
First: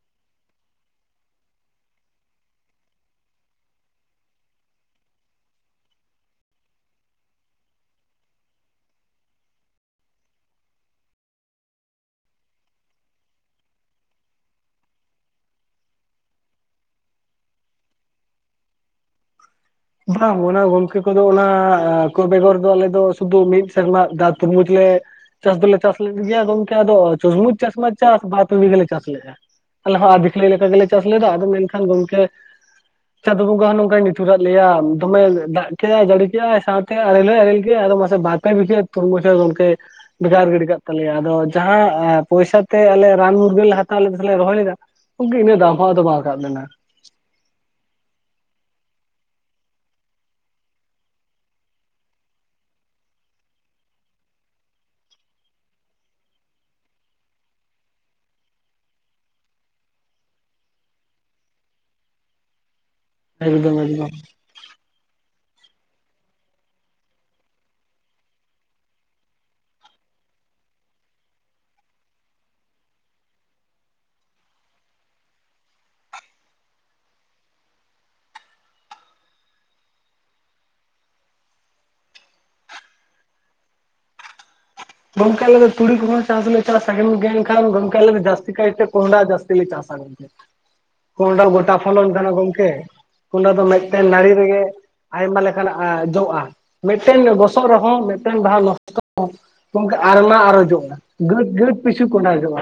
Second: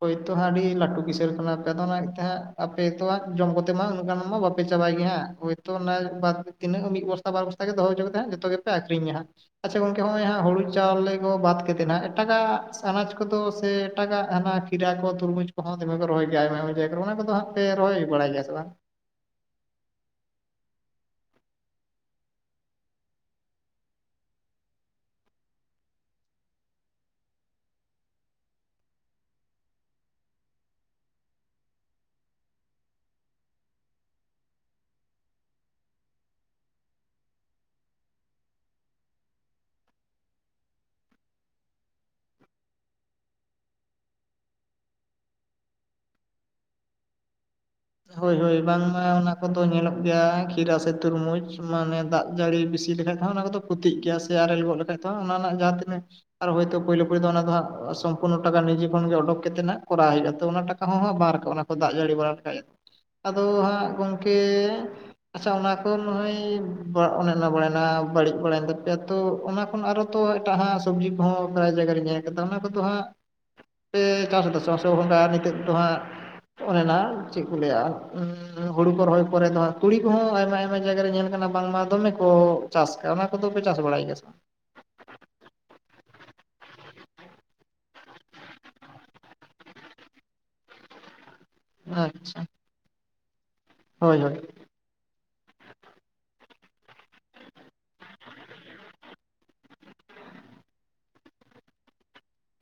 ᱦᱚᱭ ᱛᱚ ᱦᱟᱸᱜ ᱟᱹᱰᱤ ᱞᱟᱹᱴᱩ ᱠᱤᱥᱟᱹᱬ ᱠᱟᱱᱟ ᱯᱮ ᱟᱫᱚ ᱚᱱᱟ ᱛᱮ ᱦᱟᱸᱜ ᱟᱯᱮ ᱛᱚᱼᱼ ᱡᱚᱢ ᱠᱚᱛᱮ ᱢᱟ ᱩᱱᱟᱹᱜ ᱜᱟᱱ ᱢᱟ ᱵᱟᱯᱮ ᱪᱟᱵᱟᱭ ᱜᱮᱭᱟ ᱦᱟᱸᱜ ᱦᱚᱭᱛᱚ ᱚᱱᱟ ᱛᱤᱱᱟᱹᱜ ᱢᱤᱫ ᱵᱚᱥᱛᱟ ᱵᱟᱨ ᱵᱚᱥ ᱛᱟ ᱜᱮ ᱫᱚᱦᱚ ᱦᱚᱪᱚ ᱠᱟᱛᱮ ᱦᱟᱸᱜ ᱡᱚᱛᱚ ᱜᱮᱯᱮ ᱟᱹᱠᱷᱨᱤᱧᱟ ᱦᱟᱸᱜ ᱾ ᱟᱪᱪᱷᱟ ᱜᱚᱝᱠᱮ ᱦᱚᱸᱜ-ᱚᱭ ᱦᱟᱸᱜ ᱦᱳᱲᱳ ᱪᱟᱣᱞᱮ ᱠᱚ ᱵᱟᱫᱽ ᱠᱟᱛᱮᱫ ᱦᱟᱸᱜ ᱮᱴᱟᱜᱟᱜ ᱟᱱᱟᱡᱽ ᱠᱚᱫᱚ ᱥᱮ ᱮᱴᱟᱜᱟᱜ ᱟᱱᱟ ᱠᱷᱤᱨᱟ ᱠᱚ ᱛᱩᱨᱵᱩᱡᱽ ᱠᱚᱦᱚᱸ ᱫᱚᱢᱮ ᱠᱚ ᱨᱚᱦᱚᱭ ᱜᱮᱭᱟ ᱟᱭᱢᱟ ᱟᱭᱢᱟ ᱡᱟᱭᱜᱟ ᱨᱮ ᱚᱱᱟ ᱠᱚᱫᱚ ᱦᱟᱸᱜ ᱯᱮ ᱨᱚᱦᱚᱭ ᱵᱟᱲᱟᱭ ᱜᱮᱭᱟ ᱥᱮ ᱵᱟᱝ? ᱵᱟᱝ ᱚᱱᱟ ᱜᱚᱝᱠᱮ ᱠᱚᱫᱚ ᱚᱱᱟ ᱠᱚ ᱵᱮᱜᱚᱨ ᱫᱚ ᱟᱞᱮ ᱫᱚ ᱥᱩᱫᱷᱩ ᱢᱤᱫ ᱥᱮᱨᱢᱟ ᱫᱟᱜ ᱛᱩᱨᱵᱩᱡᱽ ᱞᱮ ᱪᱟᱥ ᱫᱚᱞᱮ ᱪᱟᱥ ᱞᱮᱫ ᱜᱮᱭᱟ ᱜᱚᱝᱠᱮ ᱟᱫᱚ ᱛᱩᱨᱢᱩᱡᱽ ᱪᱟᱥ ᱢᱟ ᱪᱟᱥ ᱵᱟᱨ ᱯᱮ ᱵᱤᱜᱷᱟᱹ ᱞᱮ ᱪᱟᱥ ᱞᱮᱜ-ᱟ ᱾ ᱟᱞᱮ ᱦᱚᱸ ᱟᱫᱷᱤᱠᱷᱞᱟᱹ ᱞᱮᱠᱟ ᱜᱮᱞᱮ ᱪᱟᱥ ᱞᱮᱫᱟ ᱟᱫᱚ ᱢᱮᱱᱠᱷᱟᱱ ᱜᱚᱝᱠᱮ ᱪᱟᱸᱫᱚ ᱵᱚᱸᱜᱟ ᱦᱚᱸ ᱱᱚᱝᱠᱟᱭ ᱱᱤᱴᱷᱩᱨᱟ ᱞᱟᱹᱭᱟ ᱫᱚᱢᱮ ᱫᱟᱜ ᱠᱮᱜᱼᱟᱭ ᱡᱟᱹᱲᱤ ᱠᱮᱜᱼᱟᱭ ᱥᱟᱶᱛᱮ ᱟᱨᱮᱞ ᱦᱚᱭ ᱟᱨᱮᱞ ᱠᱮᱜᱼᱟᱭ ᱟᱫᱚ ᱢᱟᱥᱮ ᱵᱟᱫ ᱯᱮ ᱵᱤᱜᱷᱟᱹ ᱛᱩᱨᱢᱥ [unintelligible] ᱜᱚᱢᱠᱮ ᱵᱷᱮᱜᱟᱨ ᱜᱤᱰᱤ ᱠᱟᱜ ᱛᱟᱞᱮᱭᱟ ᱟᱫᱚ ᱡᱟᱦᱟᱸ ᱯᱚᱭᱥᱟᱛᱮ ᱟᱞᱮ ᱨᱟᱱ ᱢᱩᱨᱜᱟᱹᱱ ᱞᱮ ᱦᱟᱛᱟᱣ ᱠᱟᱛᱮ ᱞᱮ ᱨᱚᱦᱚᱭ ᱞᱮᱫᱟ [unintelligible] ᱫᱟᱢ ᱦᱚᱸ ᱟᱫᱚ ᱵᱟᱝ ᱨᱟᱠᱟᱵ ᱞᱮᱱᱟ ᱾ ᱦᱚᱭ ᱦᱚᱭ ᱵᱟᱝᱢᱟ ᱚᱱᱟ ᱠᱚᱫᱚ ᱧᱮᱞᱚᱜ ᱜᱮᱭᱟ ᱠᱷᱤᱨᱟ ᱥᱮ ᱛᱩᱨᱢᱩᱡᱽ ᱢᱟᱱᱮ ᱫᱟᱜ ᱡᱟᱹᱲᱤ ᱵᱮᱥᱤ ᱞᱮᱠᱷᱟᱱ ᱚᱱᱟ ᱠᱚᱫᱚ ᱠᱷᱩᱛᱤᱜ ᱜᱮᱭᱟ ᱥᱮ ᱟᱨᱮᱞ ᱜᱚᱜ ᱞᱮᱠᱷᱟᱡ ᱫᱚ ᱦᱟᱸᱜ ᱚᱱᱟ ᱨᱮᱱᱟᱜ ᱡᱟᱦᱟᱸ ᱛᱤᱱᱟᱹᱜ ᱟᱨ ᱦᱚᱭᱛᱳ ᱯᱩᱭᱞᱩ ᱯᱩᱭᱞᱩ ᱫᱚ ᱚᱱᱟ ᱫᱚ ᱦᱟᱸᱜ ᱥᱚᱢᱯᱩᱨᱱᱚ ᱴᱟᱠᱟ ᱱᱤᱡᱮ ᱠᱷᱚᱱ ᱜᱮ ᱚᱰᱚᱠ ᱠᱟᱛᱮᱫ ᱱᱷᱟᱜ ᱠᱚᱨᱟᱣ [unintelligible] ᱾ ᱛᱚ ᱚᱱᱟ ᱴᱟᱠᱟ ᱦᱚᱸ ᱦᱟᱸᱜ ᱵᱟᱨ ᱨᱟᱠᱟᱵ ᱠᱚ ᱫᱟᱜ ᱡᱟᱹᱲᱤ ᱵᱟᱲᱟ ᱞᱮᱠᱷᱟᱡ ᱮ, ᱟᱫᱚ ᱮᱠᱫᱚᱢ ᱦᱟᱸᱜ ᱮᱠᱫᱚᱢ ᱜᱚᱢᱠᱮ ᱟᱪᱪᱷᱟ ᱚᱱᱟ ᱠᱚ ᱱᱚᱜᱼᱚᱭ ᱚᱱᱮ ᱚᱱᱟ ᱵᱟᱲᱟᱭᱮᱱᱟ ᱵᱟᱹᱲᱤᱡ ᱵᱟᱲᱟᱭᱮᱱ ᱛᱟᱯᱮᱭᱟ ᱛᱚ ᱚᱱᱟ ᱠᱷᱚᱱ ᱟᱨᱦᱚᱸ ᱛᱚ ᱮᱴᱟᱜ ᱦᱟᱸᱜ ᱥᱚᱵᱽᱡᱤ ᱠᱚᱦᱚᱸ ᱯᱨᱟᱭ ᱡᱟᱭᱜᱟ ᱨᱮ ᱧᱮᱞ ᱟᱠᱟᱫᱟ ᱚᱱᱟ ᱠᱚᱫᱚ ᱦᱟᱸᱜ ᱥᱮ ᱪᱟᱥ ᱫᱚ ᱪᱟᱥ [unintelligible] ᱱᱤᱛᱚᱜ ᱫᱚ ᱦᱟᱸᱜ ᱚᱱᱮ ᱱᱟ ᱪᱮᱫ [unintelligible] ᱦᱳᱲᱳ ᱠᱚ ᱨᱚᱦᱚᱭ ᱯᱚᱨᱮ ᱫᱚ ᱦᱟᱸᱜ ᱛᱩᱲᱤ ᱠᱚᱦᱚᱸ ᱟᱭᱢᱟ ᱟᱭᱢᱟ ᱡᱟᱭᱜᱟ ᱨᱮ ᱧᱮᱞ ᱟᱠᱟᱱᱟ ᱵᱟᱝᱢᱟ ᱫᱚᱢᱮ ᱠᱚ ᱪᱟᱥ ᱠᱟᱜᱼᱟ ᱚᱱᱟ ᱠᱚᱫᱚ ᱯᱮ ᱪᱟᱥ ᱵᱟᱲᱟᱭ ᱜᱮᱭᱟ ᱥᱮ ᱵᱟᱝ? ᱜᱚᱢᱠᱮ ᱟᱞᱮ ᱫᱚ ᱛᱩᱲᱤ ᱠᱚᱦᱚᱸ ᱪᱟᱥ ᱞᱮ ᱪᱟᱥᱟ ᱜᱮᱭᱟ ᱮᱱᱠᱷᱟᱱ ᱜᱚᱢᱠᱮ ᱟᱞᱮ ᱡᱟᱹᱥᱛᱤ ᱠᱟᱭᱛᱮ ᱠᱚᱸᱦᱰᱟ ᱡᱟᱹᱥᱛᱤ ᱞᱮ ᱪᱟᱥᱟ ᱾ [inaudible] ᱠᱚᱸᱦᱰᱟ ᱵᱟᱹᱲ ᱛᱟ ᱯᱷᱚᱞᱚᱱ ᱠᱟᱱᱟ ᱟᱪᱪᱷᱟ ᱜᱚᱝᱠᱮ, ᱚᱱᱟ ᱫᱚ ᱢᱮᱜᱴᱮᱱ ᱦᱳᱭ ᱱᱟᱲᱤ ᱦᱳᱭ ᱨᱮᱜᱮ ᱟᱭᱢᱟ ᱞᱮᱠᱟᱱᱟᱜ ᱮᱸ ᱡᱚᱜᱼᱟ᱾ ᱢᱮᱜᱴᱮᱱ ᱜᱚᱥᱚᱜ ᱨᱮᱦᱚᱸ ᱢᱮᱜᱴᱮᱱ ᱵᱟᱦᱟ ᱱᱚᱥᱴᱚ ᱜᱚᱝᱠᱮ, ᱟᱨᱢᱟ ᱟᱨᱚ ᱡᱚᱜᱼᱟ᱾ ᱜᱟᱺᱫ-ᱜᱟᱺᱫ ᱯᱤᱪᱷᱩ ᱠᱚᱸᱰᱟ ᱡᱚᱜᱼᱟ᱾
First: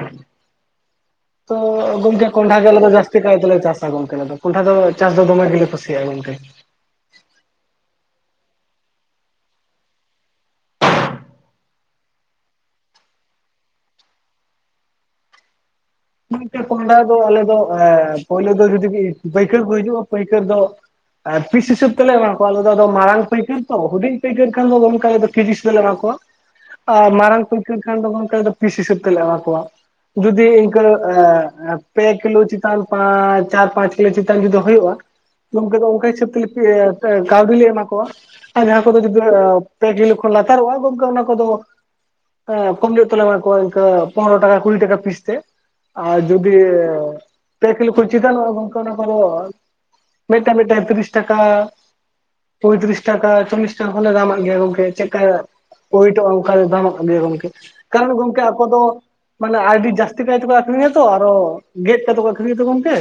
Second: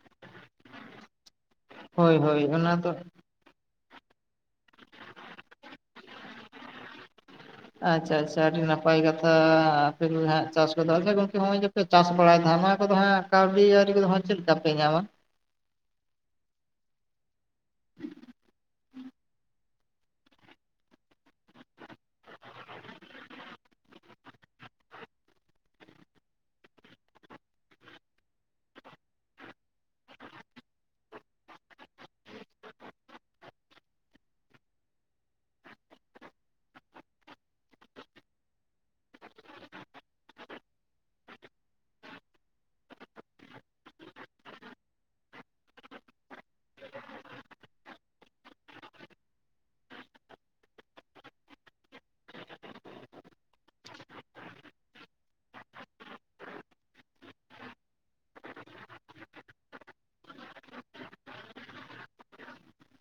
ᱛᱚ ᱦᱳᱭ ᱜᱚᱢᱠᱮ, ᱦᱳᱭ ᱠᱚᱸᱰᱷᱟ ᱜᱮ ᱚᱱᱟ ᱟᱞᱮ ᱫᱚ ᱡᱟᱥᱛᱤ ᱠᱟᱭ ᱫᱚᱞᱮ ᱪᱟᱥᱟ ᱜᱚᱝᱠᱮ ᱟᱞᱮ ᱫᱚ ᱾ ᱠᱚᱸᱰᱷᱟ ᱫᱚ ᱪᱟᱥ ᱫᱚᱢᱮ ᱜᱮᱞᱮ ᱠᱩᱥᱤᱭᱟᱜᱼᱟ, ᱜᱚᱝᱠᱮ᱾ ᱟᱪᱪᱷᱟ-ᱪᱷᱟ, ᱟᱰᱤ ᱱᱟᱯᱟᱭ ᱠᱟᱛᱷᱟ ᱟᱯᱮ ᱜᱮᱹ ᱦᱟᱸᱜ ᱪᱟᱥ ᱯᱮᱫᱚ, ᱟᱪᱷᱟ ᱜᱚᱝᱠᱮ ᱦᱚᱸᱜᱼᱚᱭ ᱡᱮ ᱯᱮ ᱪᱟᱥ ᱵᱟᱲᱟᱭᱫᱟ ᱦᱟᱸᱜ, ᱱᱚᱣᱟ ᱠᱚᱫᱚ ᱦᱟᱸᱜ ᱠᱟᱣᱰᱤ-ᱟᱹᱨᱤ ᱠᱚᱫᱚ ᱦᱟᱸᱜ ᱪᱮᱜ ᱞᱮᱠᱟ ᱯᱮ ᱧᱟᱢᱟ? ᱛᱤᱱᱴᱮᱹ ᱠᱚᱸᱰᱟ ᱫᱚ, ᱟᱞᱮ ᱫᱚ ᱮᱸ ᱯᱳᱭᱞᱳ ᱫᱚ ᱡᱩᱫᱤ ᱵᱤ ᱯᱟᱹᱭᱠᱟᱹᱨ ᱠᱚ ᱦᱤᱡᱩᱜᱼᱟ, ᱯᱟᱹᱭᱠᱟᱹᱨ ᱫᱚ ᱟᱨ ᱯᱤᱥ ᱦᱤᱥᱟᱹᱵᱽ ᱛᱮᱞᱮ ᱮᱢᱟ ᱠᱚᱣᱟ ᱟᱞᱮ ᱫᱚ, ᱟᱫᱚ ᱢᱟᱲᱟᱝ ᱯᱟᱹᱭᱠᱟᱹᱨ ᱛᱚ, ᱦᱩᱰᱤᱧ ᱯᱟᱹᱭᱟᱹᱨ ᱠᱷᱟᱱ ᱫᱚ, ᱜᱚᱝᱠᱟ ᱫᱚ ᱠᱤᱡᱤ ᱦᱤᱥᱟᱹ ᱞᱮ ᱮᱢᱟ ᱠᱚᱣᱟ᱾ ᱟᱨ ᱢᱟᱨᱟᱝ ᱯᱟᱹᱭᱠᱟᱹᱨ ᱠᱷᱟᱱ ᱫᱚ, ᱜᱚᱝᱠᱮ ᱫᱚ ᱯᱤᱥ ᱦᱤᱥᱟᱹᱵᱽ ᱛᱮᱞᱮ ᱮᱢᱟ ᱠᱚᱣᱟ᱾ ᱡᱩᱫᱤ ᱠᱟᱹ ᱮᱸ ᱮ ᱯᱮ ᱠᱤᱞᱳ ᱪᱮᱛᱟᱱ ᱯᱟᱸ, ᱪᱟᱨ, ᱯᱟᱸᱪ ᱠᱤᱞᱳ ᱪᱮᱛᱟᱱ ᱡᱩᱫᱤ ᱦᱩᱭᱩᱜᱼᱟ, ᱜᱚᱝᱠᱮ-ᱜᱚᱝᱠᱮ, ᱦᱤᱥᱟᱹᱵᱽ ᱛᱮᱞᱮ, ᱯᱤ ᱮ ᱠᱟ, ᱠᱟᱣᱰᱤ ᱞᱮ ᱮᱢᱟ ᱠᱚᱣᱟ᱾ ᱟ ᱡᱟᱦᱟᱸ ᱠᱚᱫᱚ ᱡᱚᱫᱤ ᱟ ᱯᱮ ᱠᱤᱞᱳ ᱠᱷᱚᱱ ᱞᱟᱛᱟᱨᱚᱜᱼᱟ, ᱜᱚᱝᱠᱮ! ᱚᱱᱟ ᱠᱚᱫᱚ ᱮ ᱠᱚᱢ ᱧᱚᱜ ᱛᱮᱞᱮ ᱮᱢᱟᱠᱚᱣᱟ, ᱤᱝᱠᱟᱹ ᱯᱚᱱᱨᱚ ᱴᱟᱠᱟ, ᱠᱩᱲᱤ ᱴᱟᱠᱟ ᱯᱤᱥ ᱛᱮ᱾ ᱟ ᱡᱩᱫᱤ ᱯᱮ ᱠᱤᱞᱳ ᱠᱷᱚᱡ ᱪᱮᱛᱟᱱᱚᱜᱼᱟ, ᱜᱚᱝᱠᱮ ᱚᱱᱟ ᱠᱚᱫᱚ ᱢᱤᱜᱴᱟ-ᱢᱤᱜᱴᱟ ᱛᱤᱨᱤᱥ ᱴᱟᱠᱟ᱾ ᱯᱚᱸᱭᱛᱨᱤᱥ ᱴᱟᱠᱟ, ᱪᱚᱞᱞᱤᱥ ᱴᱟ ᱦᱚᱸᱞᱮ ᱫᱟᱢᱟᱜ ᱜᱮᱭᱟ ᱜᱚᱝᱠᱮ᱾ ᱪᱮᱜ ᱠᱟ ᱳᱭᱮᱴᱚᱜᱼᱟ ᱚᱝᱠᱟ ᱜᱮ ᱫᱟᱢᱟᱠᱟ ᱞᱟᱹᱭᱟ ᱜᱚᱝᱠᱮ᱾ ᱠᱟᱨᱚᱱ ᱜᱚᱝᱠᱮ, ᱟᱠᱚ ᱫᱚ ᱢᱟᱱᱮ ᱟᱭᱰᱤ ᱡᱟᱹᱥᱛᱤ ᱠᱟᱭᱛᱮ ᱠᱚ ᱮᱸᱻ ᱛᱚ ᱟᱨᱚ ᱜᱮᱫ ᱠᱟᱛᱮ ᱠᱚ ᱟᱠᱷᱨᱤᱧᱟᱛᱚ ᱜᱚᱝᱠᱮ᱾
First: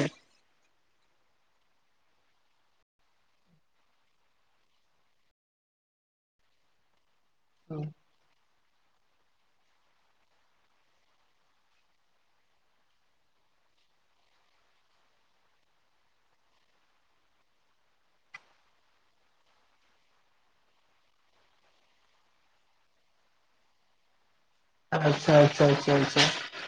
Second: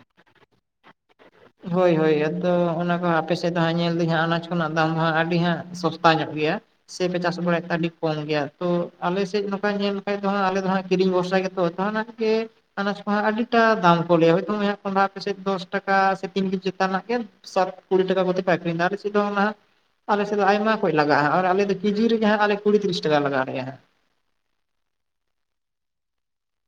ᱦᱳᱭ-ᱦᱳᱭ, ᱟᱫᱚ ᱚᱱᱟ ᱠᱚ ᱟᱯᱮ ᱥᱮᱜ ᱫᱚ ᱦᱟᱸᱜ, ᱧᱮᱞ ᱫᱤᱧ ᱦᱟᱸᱜ, ᱟᱱᱟᱡᱽ ᱠᱚᱱᱟᱜ ᱫᱟᱢ ᱫᱚ ᱦᱟᱸᱜ, ᱟᱰᱤ ᱦᱟᱸᱜ ᱥᱚᱥᱛᱟ ᱧᱚᱜ ᱜᱮᱭᱟ! ᱥᱮ ᱯᱮ ᱪᱟᱥ ᱵᱟᱲᱟᱭᱮᱫ ᱛᱮ ᱟᱰᱤ ᱠᱚᱢ ᱜᱮᱭᱟ ᱛᱚ ᱟᱞᱮᱥᱮᱡ ᱱᱚᱠᱟ ᱧᱮᱞ ᱞᱮᱠᱷᱟᱡ ᱫᱚ ᱦᱟᱸᱜ, ᱟᱞᱮ ᱫᱚ ᱦᱟᱸᱜ ᱠᱤᱨᱤᱧ ᱵᱷᱚᱨᱥᱟ ᱜᱮᱛᱚ! ᱛᱟᱦᱟᱱᱟᱜ ᱜᱮ ᱟᱱᱟᱪ ᱠᱚᱦᱟᱸᱜ ᱟᱹᱰᱤᱴᱟ ᱫᱟᱢ ᱠᱚ ᱞᱟᱹᱭᱟ, ᱦᱚᱭᱛᱳ ᱢᱟᱭᱟᱝ ᱠᱚᱸᱰᱷᱟ ᱟᱯᱮ ᱥᱮᱡ ᱫᱚᱥ ᱴᱟᱠᱟ ᱥᱮ ᱛᱤᱱ ᱠᱤᱡᱽ ᱪᱮᱛᱟᱱ ᱱᱟᱜ ᱜᱮ ᱥᱟᱛ, ᱠᱩᱲᱤ ᱴᱟᱠᱟ ᱠᱚᱛᱮ ᱯᱮ ᱟᱹᱠᱷᱨᱤᱧ ᱫᱟ! ᱟᱞᱮ ᱥᱮᱡ ᱫᱚ ᱚᱱᱟ ᱟᱞᱮᱥᱮᱡ ᱫᱚ ᱟᱭᱢᱟ ᱠᱚᱡ ᱞᱟᱜᱟᱜᱼᱟ ᱟᱨ ᱟᱞᱮ ᱫᱚ, ᱠᱤᱡᱤ ᱨᱮᱜᱮ ᱦᱟᱸᱜ ᱟᱞᱮ ᱠᱩᱲᱤ, ᱛᱤᱨᱤᱥ ᱴᱟᱠᱟ ᱞᱟᱜᱟᱣ ᱞᱮᱭᱟ ᱦᱟᱸᱜ! ᱟᱪᱪᱷᱟ-ᱪᱷᱟ-ᱪᱷᱟ-ᱪᱷᱟ!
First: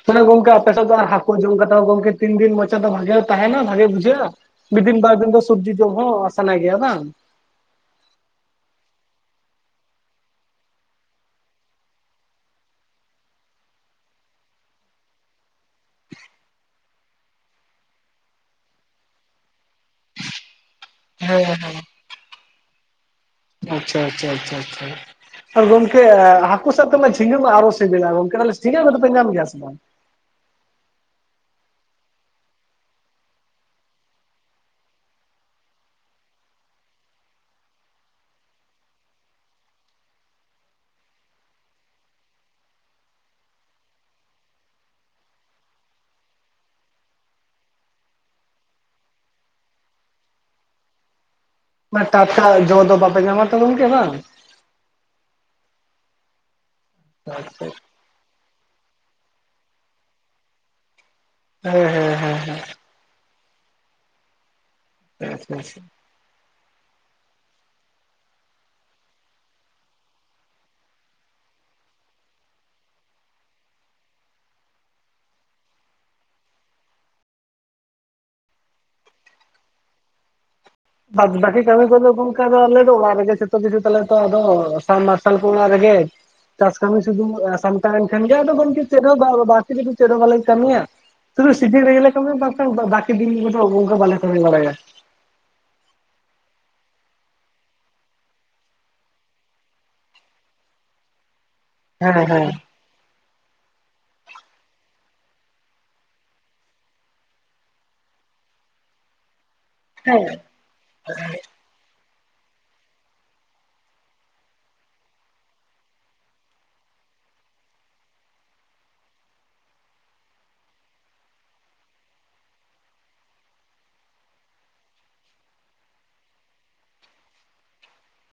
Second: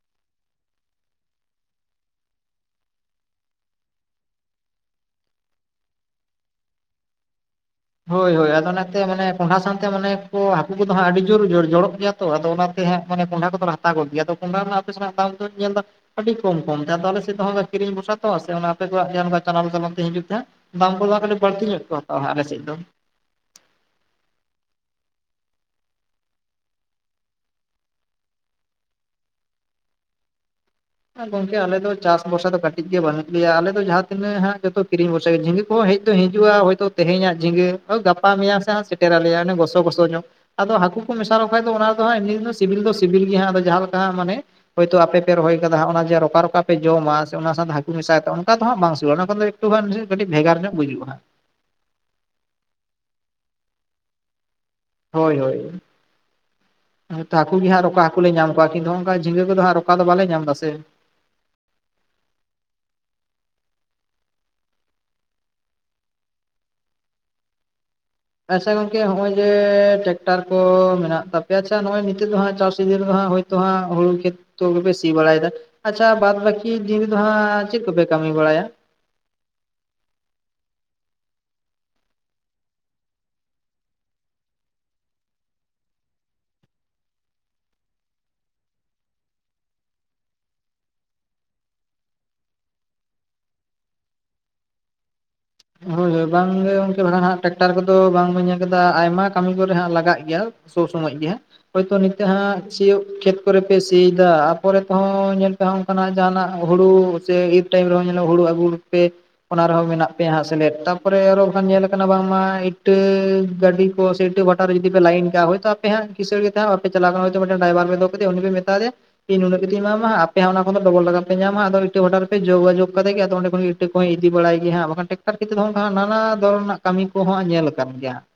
ᱛᱟᱞᱮ ᱜᱚᱝᱠᱮ, ᱟᱯᱮ ᱥᱮᱜ ᱫᱚ ᱟ ᱦᱟᱠᱳ ᱡᱚᱢ ᱠᱟᱛᱮ ᱦᱚ, ᱜᱚᱝᱠᱮ ᱛᱤᱱ ᱫᱤᱱ ᱢᱚᱪᱟ ᱫᱚ ᱵᱷᱟᱜᱮ ᱛᱟᱦᱮᱱᱟ, ᱵᱷᱟᱜᱮ ᱵᱩᱡᱷᱟᱹᱜᱼᱟ? ᱢᱤ ᱫᱤᱱ, ᱵᱟᱨ ᱫᱤᱱ ᱫᱚ ᱥᱚᱵᱽᱡᱤ ᱡᱚᱢ ᱦᱚᱸ ᱥᱟᱱᱟ ᱜᱮᱹᱭᱟ ᱵᱟᱝ? ᱦᱳᱭ-ᱦᱳᱭ, ᱟᱫᱚ ᱱᱟᱛᱮ ᱢᱟᱱᱮ, ᱠᱚᱸᱰᱷᱟ ᱥᱟᱶᱛᱮ ᱢᱟᱱᱮ ᱦᱟᱠᱩ ᱠᱚᱫᱚ ᱦᱟᱸᱜ, ᱟᱹᱰᱤ ᱡᱳᱨ-ᱡᱳᱨ ᱡᱚᱲᱚᱜ ᱜᱮᱭᱟ! ᱛᱚ ᱟᱫᱚ ᱚᱱᱛᱮ ᱦᱟᱸᱜ ᱢᱟᱱᱮ ᱠᱚᱸᱰᱷᱟ ᱠᱚᱫᱚᱞᱮ ᱦᱟᱛᱟᱣ ᱜᱚᱫ ᱜᱮᱭᱟ᱾ ᱟᱫᱚ ᱠᱚᱸᱰᱟ ᱨᱮᱱᱟᱜ ᱟᱯᱮᱥᱮᱱᱟᱜ ᱫᱟᱢ ᱫᱚᱹᱧ ᱧᱮᱞ ᱫᱟ ᱟᱹᱰᱤ ᱠᱚᱢ-ᱠᱚᱢ ᱛᱮ ᱟᱫᱚ ᱟᱞᱮ ᱥᱮᱜ ᱫᱚ ᱦᱟᱸᱜ ᱞᱮ ᱠᱤᱨᱤᱧ ᱵᱷᱚᱨᱥᱟ ᱛᱚ ᱥᱮ ᱚᱱᱟ ᱟᱯᱮ ᱠᱚᱣᱟᱜ ᱜᱮ ᱡᱟᱦᱟᱸ ᱚᱱᱠᱟ ᱪᱟᱱᱟᱞ ᱪᱟᱞᱚᱢ ᱛᱮ ᱦᱤᱡᱩᱜ ᱛᱮ ᱫᱟᱢ ᱠᱚᱫᱚ ᱶᱟᱜ ᱠᱟᱴᱤᱜ ᱦᱮᱸ ᱵᱟᱲᱛᱤ ᱧᱚᱜ ᱠᱚ ᱦᱟᱛᱟᱣᱟ ᱦᱟᱸᱜ ᱟᱞᱮᱥᱮᱡ ᱫᱚ᱾ ᱟᱪᱟ-ᱪᱟ-ᱪᱟ-ᱪᱟ᱾ ᱚ ᱜᱚᱢᱠᱮ, ᱦᱟᱠᱩ ᱥᱟᱛᱮᱢᱟ ᱡᱷᱤᱸᱜᱟᱹ ᱢᱟ ᱟᱨᱚ ᱥᱮᱹᱵᱮᱹᱞᱟ, ᱜᱚᱝᱠᱮ, ᱛᱷᱟᱞᱮ ᱡᱷᱤᱸᱜᱟᱹ ᱫᱚ ᱫᱚᱯᱮ ᱧᱟᱢ ᱜᱮᱭᱟ ᱥᱮ ᱵᱟᱝ? ᱟ ᱜᱚᱝᱠᱮ, ᱟᱞᱮ ᱫᱚ ᱪᱟᱥ ᱵᱚᱨᱥᱟ ᱫᱚ ᱠᱟᱹᱴᱤᱡ ᱜᱮ ᱵᱟᱹᱱᱩᱜ ᱞᱮᱭᱟ, ᱟᱞᱮ ᱫᱚ ᱡᱟᱦᱟᱸ ᱛᱤᱱᱟᱹᱜ ᱦᱟᱸᱜ, ᱡᱚᱛᱚ ᱠᱤᱨᱤᱧ ᱵᱷᱚᱨᱥᱟ ᱜᱮ! ᱡᱷᱤᱸᱜᱟᱹ ᱠᱚ ᱦᱮᱡ ᱫᱚ ᱦᱤᱸᱡᱩᱜᱼᱟ ᱦᱚᱭᱛᱳ, ᱛᱮᱦᱮᱧᱟᱜ ᱡᱷᱤᱸᱜᱟᱹ ᱦᱚ, ᱜᱟᱯᱟ, ᱢᱮᱭᱟᱝ ᱥᱮ ᱦᱚᱸ ᱥᱮᱴᱮᱨᱟᱞᱮᱭᱟ, ᱚᱱᱮ ᱜᱚᱥᱚ-ᱜᱚᱥᱚ ᱧᱚᱜ᱾ ᱟᱫᱚ ᱦᱟᱠᱩ ᱠᱚ ᱢᱮᱥᱟᱞᱠᱚ ᱠᱷᱟᱡ ᱫᱚ, ᱚᱱᱟ ᱫᱚ ᱦᱟᱸᱜ, ᱮᱢᱱᱤ ᱨᱮᱫᱚ ᱥᱤᱵᱤᱞ ᱫᱚ, ᱥᱤᱵᱤᱞ ᱜᱮ ᱦᱟᱸᱜ ᱟᱫᱚ ᱡᱟᱦᱟᱸ ᱞᱮᱠᱟ ᱦᱟᱸᱜ ᱢᱟᱱᱮ ᱦᱚᱭ ᱛᱳ ᱟᱯᱮ, ᱯᱮ ᱨᱚᱦᱚᱭ ᱠᱟᱫᱟ, ᱚᱱᱟ ᱡᱮ ᱨᱚᱠᱟ-ᱨᱚᱠᱟ ᱯᱮ ᱡᱚᱢᱟ ᱥᱮ ᱚᱱᱟ ᱥᱟᱛᱮ ᱦᱟᱠᱩ ᱢᱮᱥᱟ ᱠᱟᱜ, ᱚᱝᱠᱟ ᱫᱚ ᱦᱟᱸᱜ ᱵᱟᱝ ᱥᱤᱵᱤᱞ, ᱚᱱᱟ ᱠᱷᱚᱱ ᱫᱚ ᱮᱠᱴᱩ ᱜᱟᱱ ᱨᱤ ᱠᱟᱹᱴᱤᱜ ᱵᱷᱮᱜᱟᱨ ᱧᱚᱜ ᱵᱩᱡᱩᱜᱼᱟᱸᱦᱟᱜ᱾ ᱢᱟ ᱴᱟᱴᱠᱟ ᱡᱚ ᱫᱚ ᱵᱟᱯᱮ ᱧᱟᱢᱟ ᱛᱚ ᱜᱚᱝᱠᱮ, ᱵᱟᱝ? ᱦᱳᱭ, ᱦᱳᱭ, ᱛᱟᱠᱩ ᱜᱮ ᱦᱟᱸᱜ ᱦᱮᱸ ᱨᱚᱠᱟ ᱠᱩᱞᱮ ᱧᱟᱢ ᱠᱚᱣᱟ ᱠᱤᱱᱛᱩ ᱦᱚᱝᱠᱟ ᱡᱤᱸᱜᱟᱹ ᱠᱚᱫᱚ ᱦᱟᱸᱜ, ᱨᱚᱠᱟ ᱫᱚ ᱵᱟᱞᱮ ᱧᱟᱢ ᱫᱟ ᱥᱮ! ᱦᱮᱸ, ᱦᱮᱸ, ᱦᱮᱸ, ᱦᱮᱸ! ᱟᱪᱷᱟ ᱟᱪᱷᱟ ᱟᱪᱪᱷᱟ ᱜᱚᱝᱠᱮ ᱦᱚᱜ ᱚᱭ ᱡᱮ ᱴᱮᱠᱴᱟᱨ ᱠᱚ ᱢᱮᱱᱟᱜ ᱛᱟᱯᱮ ᱟᱪᱪᱷᱟ ᱱᱚᱜ ᱚᱭ ᱱᱤᱛᱳᱜ ᱫᱚ ᱦᱟᱸᱜ ᱪᱟᱥ ᱥᱤᱡᱟᱹᱱ ᱫᱚ ᱦᱟᱸᱜ ᱦᱳᱭ ᱛᱚ ᱦᱟᱸᱜ ᱦᱩᱲᱩ ᱠᱷᱮᱛ ᱛᱚ ᱠᱚ ᱜᱮᱯᱮ ᱥᱤ ᱵᱟᱲᱟᱭᱮᱫᱟ, ᱟᱪᱪᱷᱟ ᱵᱟᱫᱽ ᱵᱟᱹᱠᱤ ᱫᱤᱱ ᱨᱮᱫᱚ ᱦᱟᱸᱜ ᱪᱮᱫ ᱠᱚᱯᱮ ᱠᱟᱹᱢᱤ ᱵᱟᱲᱟᱭᱟ? ᱵᱟᱫ ᱵᱟᱹᱠᱤ ᱠᱟᱹᱢᱤ ᱠᱚᱫᱚ ᱜᱚᱝᱠᱮ ᱫᱚ ᱟᱞᱮ ᱫᱚ ᱚᱲᱟᱜ ᱨᱮᱜᱮ ᱡᱚᱛᱚ ᱠᱤᱪᱷᱩ ᱛᱟᱞᱮ ᱛᱚ ᱟᱫᱚ ᱥᱟᱵ ᱢᱟᱨᱥᱟᱞ ᱠᱚ ᱚᱲᱟᱜ ᱨᱮᱜᱮ᱾ ᱪᱟᱥ ᱠᱟᱹᱢᱤ ᱥᱩᱫᱩ ᱥᱟᱢᱴᱟ ᱣᱮᱱ ᱠᱷᱟᱱ ᱜᱮ ᱟᱫᱚ ᱜᱚᱝᱠᱮ ᱪᱮᱫ ᱦᱚᱸ ᱵᱟ ᱵᱟᱲᱛᱤ ᱫᱤᱱ ᱪᱮᱫ ᱦᱚᱸ ᱠᱟᱹᱢᱤᱭᱟ, ᱥᱩᱫᱩ ᱥᱤᱡᱤᱱ ᱨᱮᱜᱮ ᱞᱮ ᱠᱟᱹᱢᱤᱭᱟ ᱵᱟᱝᱠᱷᱟᱱ ᱵᱟᱠᱤ ᱫᱤᱱ ᱠᱚ ᱫᱚ ᱵᱟᱞᱮ ᱠᱟᱹᱢᱤ ᱵᱟᱲᱟᱭᱟ᱾ ᱦᱳᱭ ᱦᱳᱭ ᱵᱟᱝᱜᱮ ᱜᱚᱝᱠᱮ ᱵᱷᱟᱲᱟ ᱦᱟᱸᱜ ᱴᱮᱠᱠᱴᱟᱨ ᱠᱚᱫᱚ ᱵᱟᱝ ᱵᱮᱱ ᱧᱮᱞ ᱠᱟᱫᱟ ᱟᱭᱢᱟ ᱠᱟᱹᱢᱤ ᱠᱚᱨᱮ ᱦᱟᱸᱜ ᱞᱟᱜᱟᱜ ᱜᱮᱭᱟ, ᱥᱳᱜ ᱥᱚᱢᱚᱭ ᱜᱮ ᱦᱟᱸᱜ ᱦᱳᱭᱛᱚ ᱦᱮᱸ ᱱᱤᱛᱚᱜ ᱦᱮᱸ ᱦᱟᱸᱜ ᱪᱤᱭᱚᱜ ᱠᱷᱮᱛ ᱠᱚᱨᱮ ᱯᱮ ᱥᱤᱭ ᱫᱟᱜ ᱟᱨᱯᱚᱨᱮ ᱛᱮᱦᱚᱸ ᱧᱮᱞ ᱯᱮ ᱦᱚᱸ ᱚᱱᱠᱟᱱᱟᱜ ᱡᱟᱦᱟᱱᱟᱜ ᱦᱩᱲᱩ ᱥᱮ ᱤᱨ ᱴᱟᱭᱤᱢ ᱨᱮᱦᱚᱸ ᱧᱮᱞᱚᱜ ᱦᱩᱲᱩ ᱟᱹᱜᱩ, ᱯᱮ ᱚᱱᱟ ᱨᱮᱦᱚᱸ ᱢᱮᱱᱟᱜ ᱦᱮᱸ ᱯᱮᱭᱟ ᱦᱟᱸᱜ ᱥᱮᱞᱮᱫ ᱛᱟᱨᱯᱚᱨᱮ ᱟᱨᱚ ᱚᱠᱟ ᱧᱮᱞ ᱟᱠᱟᱱᱟ ᱵᱟᱝᱢᱟ ᱤᱴᱟᱹ ᱜᱟᱹᱰᱤ ᱠᱚ ᱥᱮ ᱤᱴᱟᱹ ᱵᱷᱟᱴᱟ ᱨᱮ ᱡᱩᱫᱤ ᱯᱮ ᱞᱟᱭᱤᱱ ᱠᱟᱜ-ᱟ ᱦᱳᱭ ᱛᱚ ᱟᱯᱮ ᱦᱟᱸᱜ ᱠᱤᱥᱟᱹᱬ ᱜᱮᱛᱮ ᱦᱟᱜ ᱵᱟᱯᱮ ᱪᱞᱟᱣᱟ ᱠᱟᱱᱟ ᱦᱳᱭᱛᱚ ᱢᱮᱴᱮᱱ ᱰᱟᱭᱵᱟᱨ ᱯᱮ ᱫᱚᱦᱚ ᱠᱮᱫᱮᱭᱟ ᱩᱱᱤ ᱯᱮ ᱢᱮᱛᱟ ᱫᱮᱭᱟ ᱤᱧ ᱱᱩᱱᱟᱹᱜ ᱠᱟᱛᱮᱧ ᱮᱢᱟᱢᱟ ᱦᱟᱜ ᱟᱯᱮ ᱦᱚᱸᱜ ᱚᱱᱟ ᱠᱷᱚᱱ ᱨᱮᱫᱚ ᱰᱚᱵᱚᱞ ᱴᱟᱠᱟ ᱯᱮ ᱧᱟᱢᱟ ᱟᱫᱚ ᱤᱴᱟᱹ ᱵᱷᱟᱴᱟ ᱨᱮ ᱯᱮ ᱡᱳᱜᱟᱡᱳᱜᱽ ᱠᱟᱫᱮ ᱜᱮ ᱟᱫᱚ ᱚᱸᱰᱮ ᱠᱷᱚᱱ ᱴᱟᱹ ᱠᱚᱦᱚᱸᱭ ᱤᱫᱤ ᱵᱟᱲᱟᱭ ᱜᱮᱭᱟ ᱦᱟᱸᱜ ᱵᱟᱠᱷᱟᱱ ᱴᱮᱠᱴᱟᱨ ᱠᱮᱛᱤ ᱫᱚ ᱦᱟᱸᱜ ᱱᱟᱱᱟ ᱫᱷᱚᱨᱚ ᱨᱮᱱᱟᱜ ᱠᱟᱹᱢᱤ ᱠᱚᱦᱟᱸᱜ ᱧᱮᱞ ᱟᱠᱟᱱ ᱜᱮᱭᱟ᱾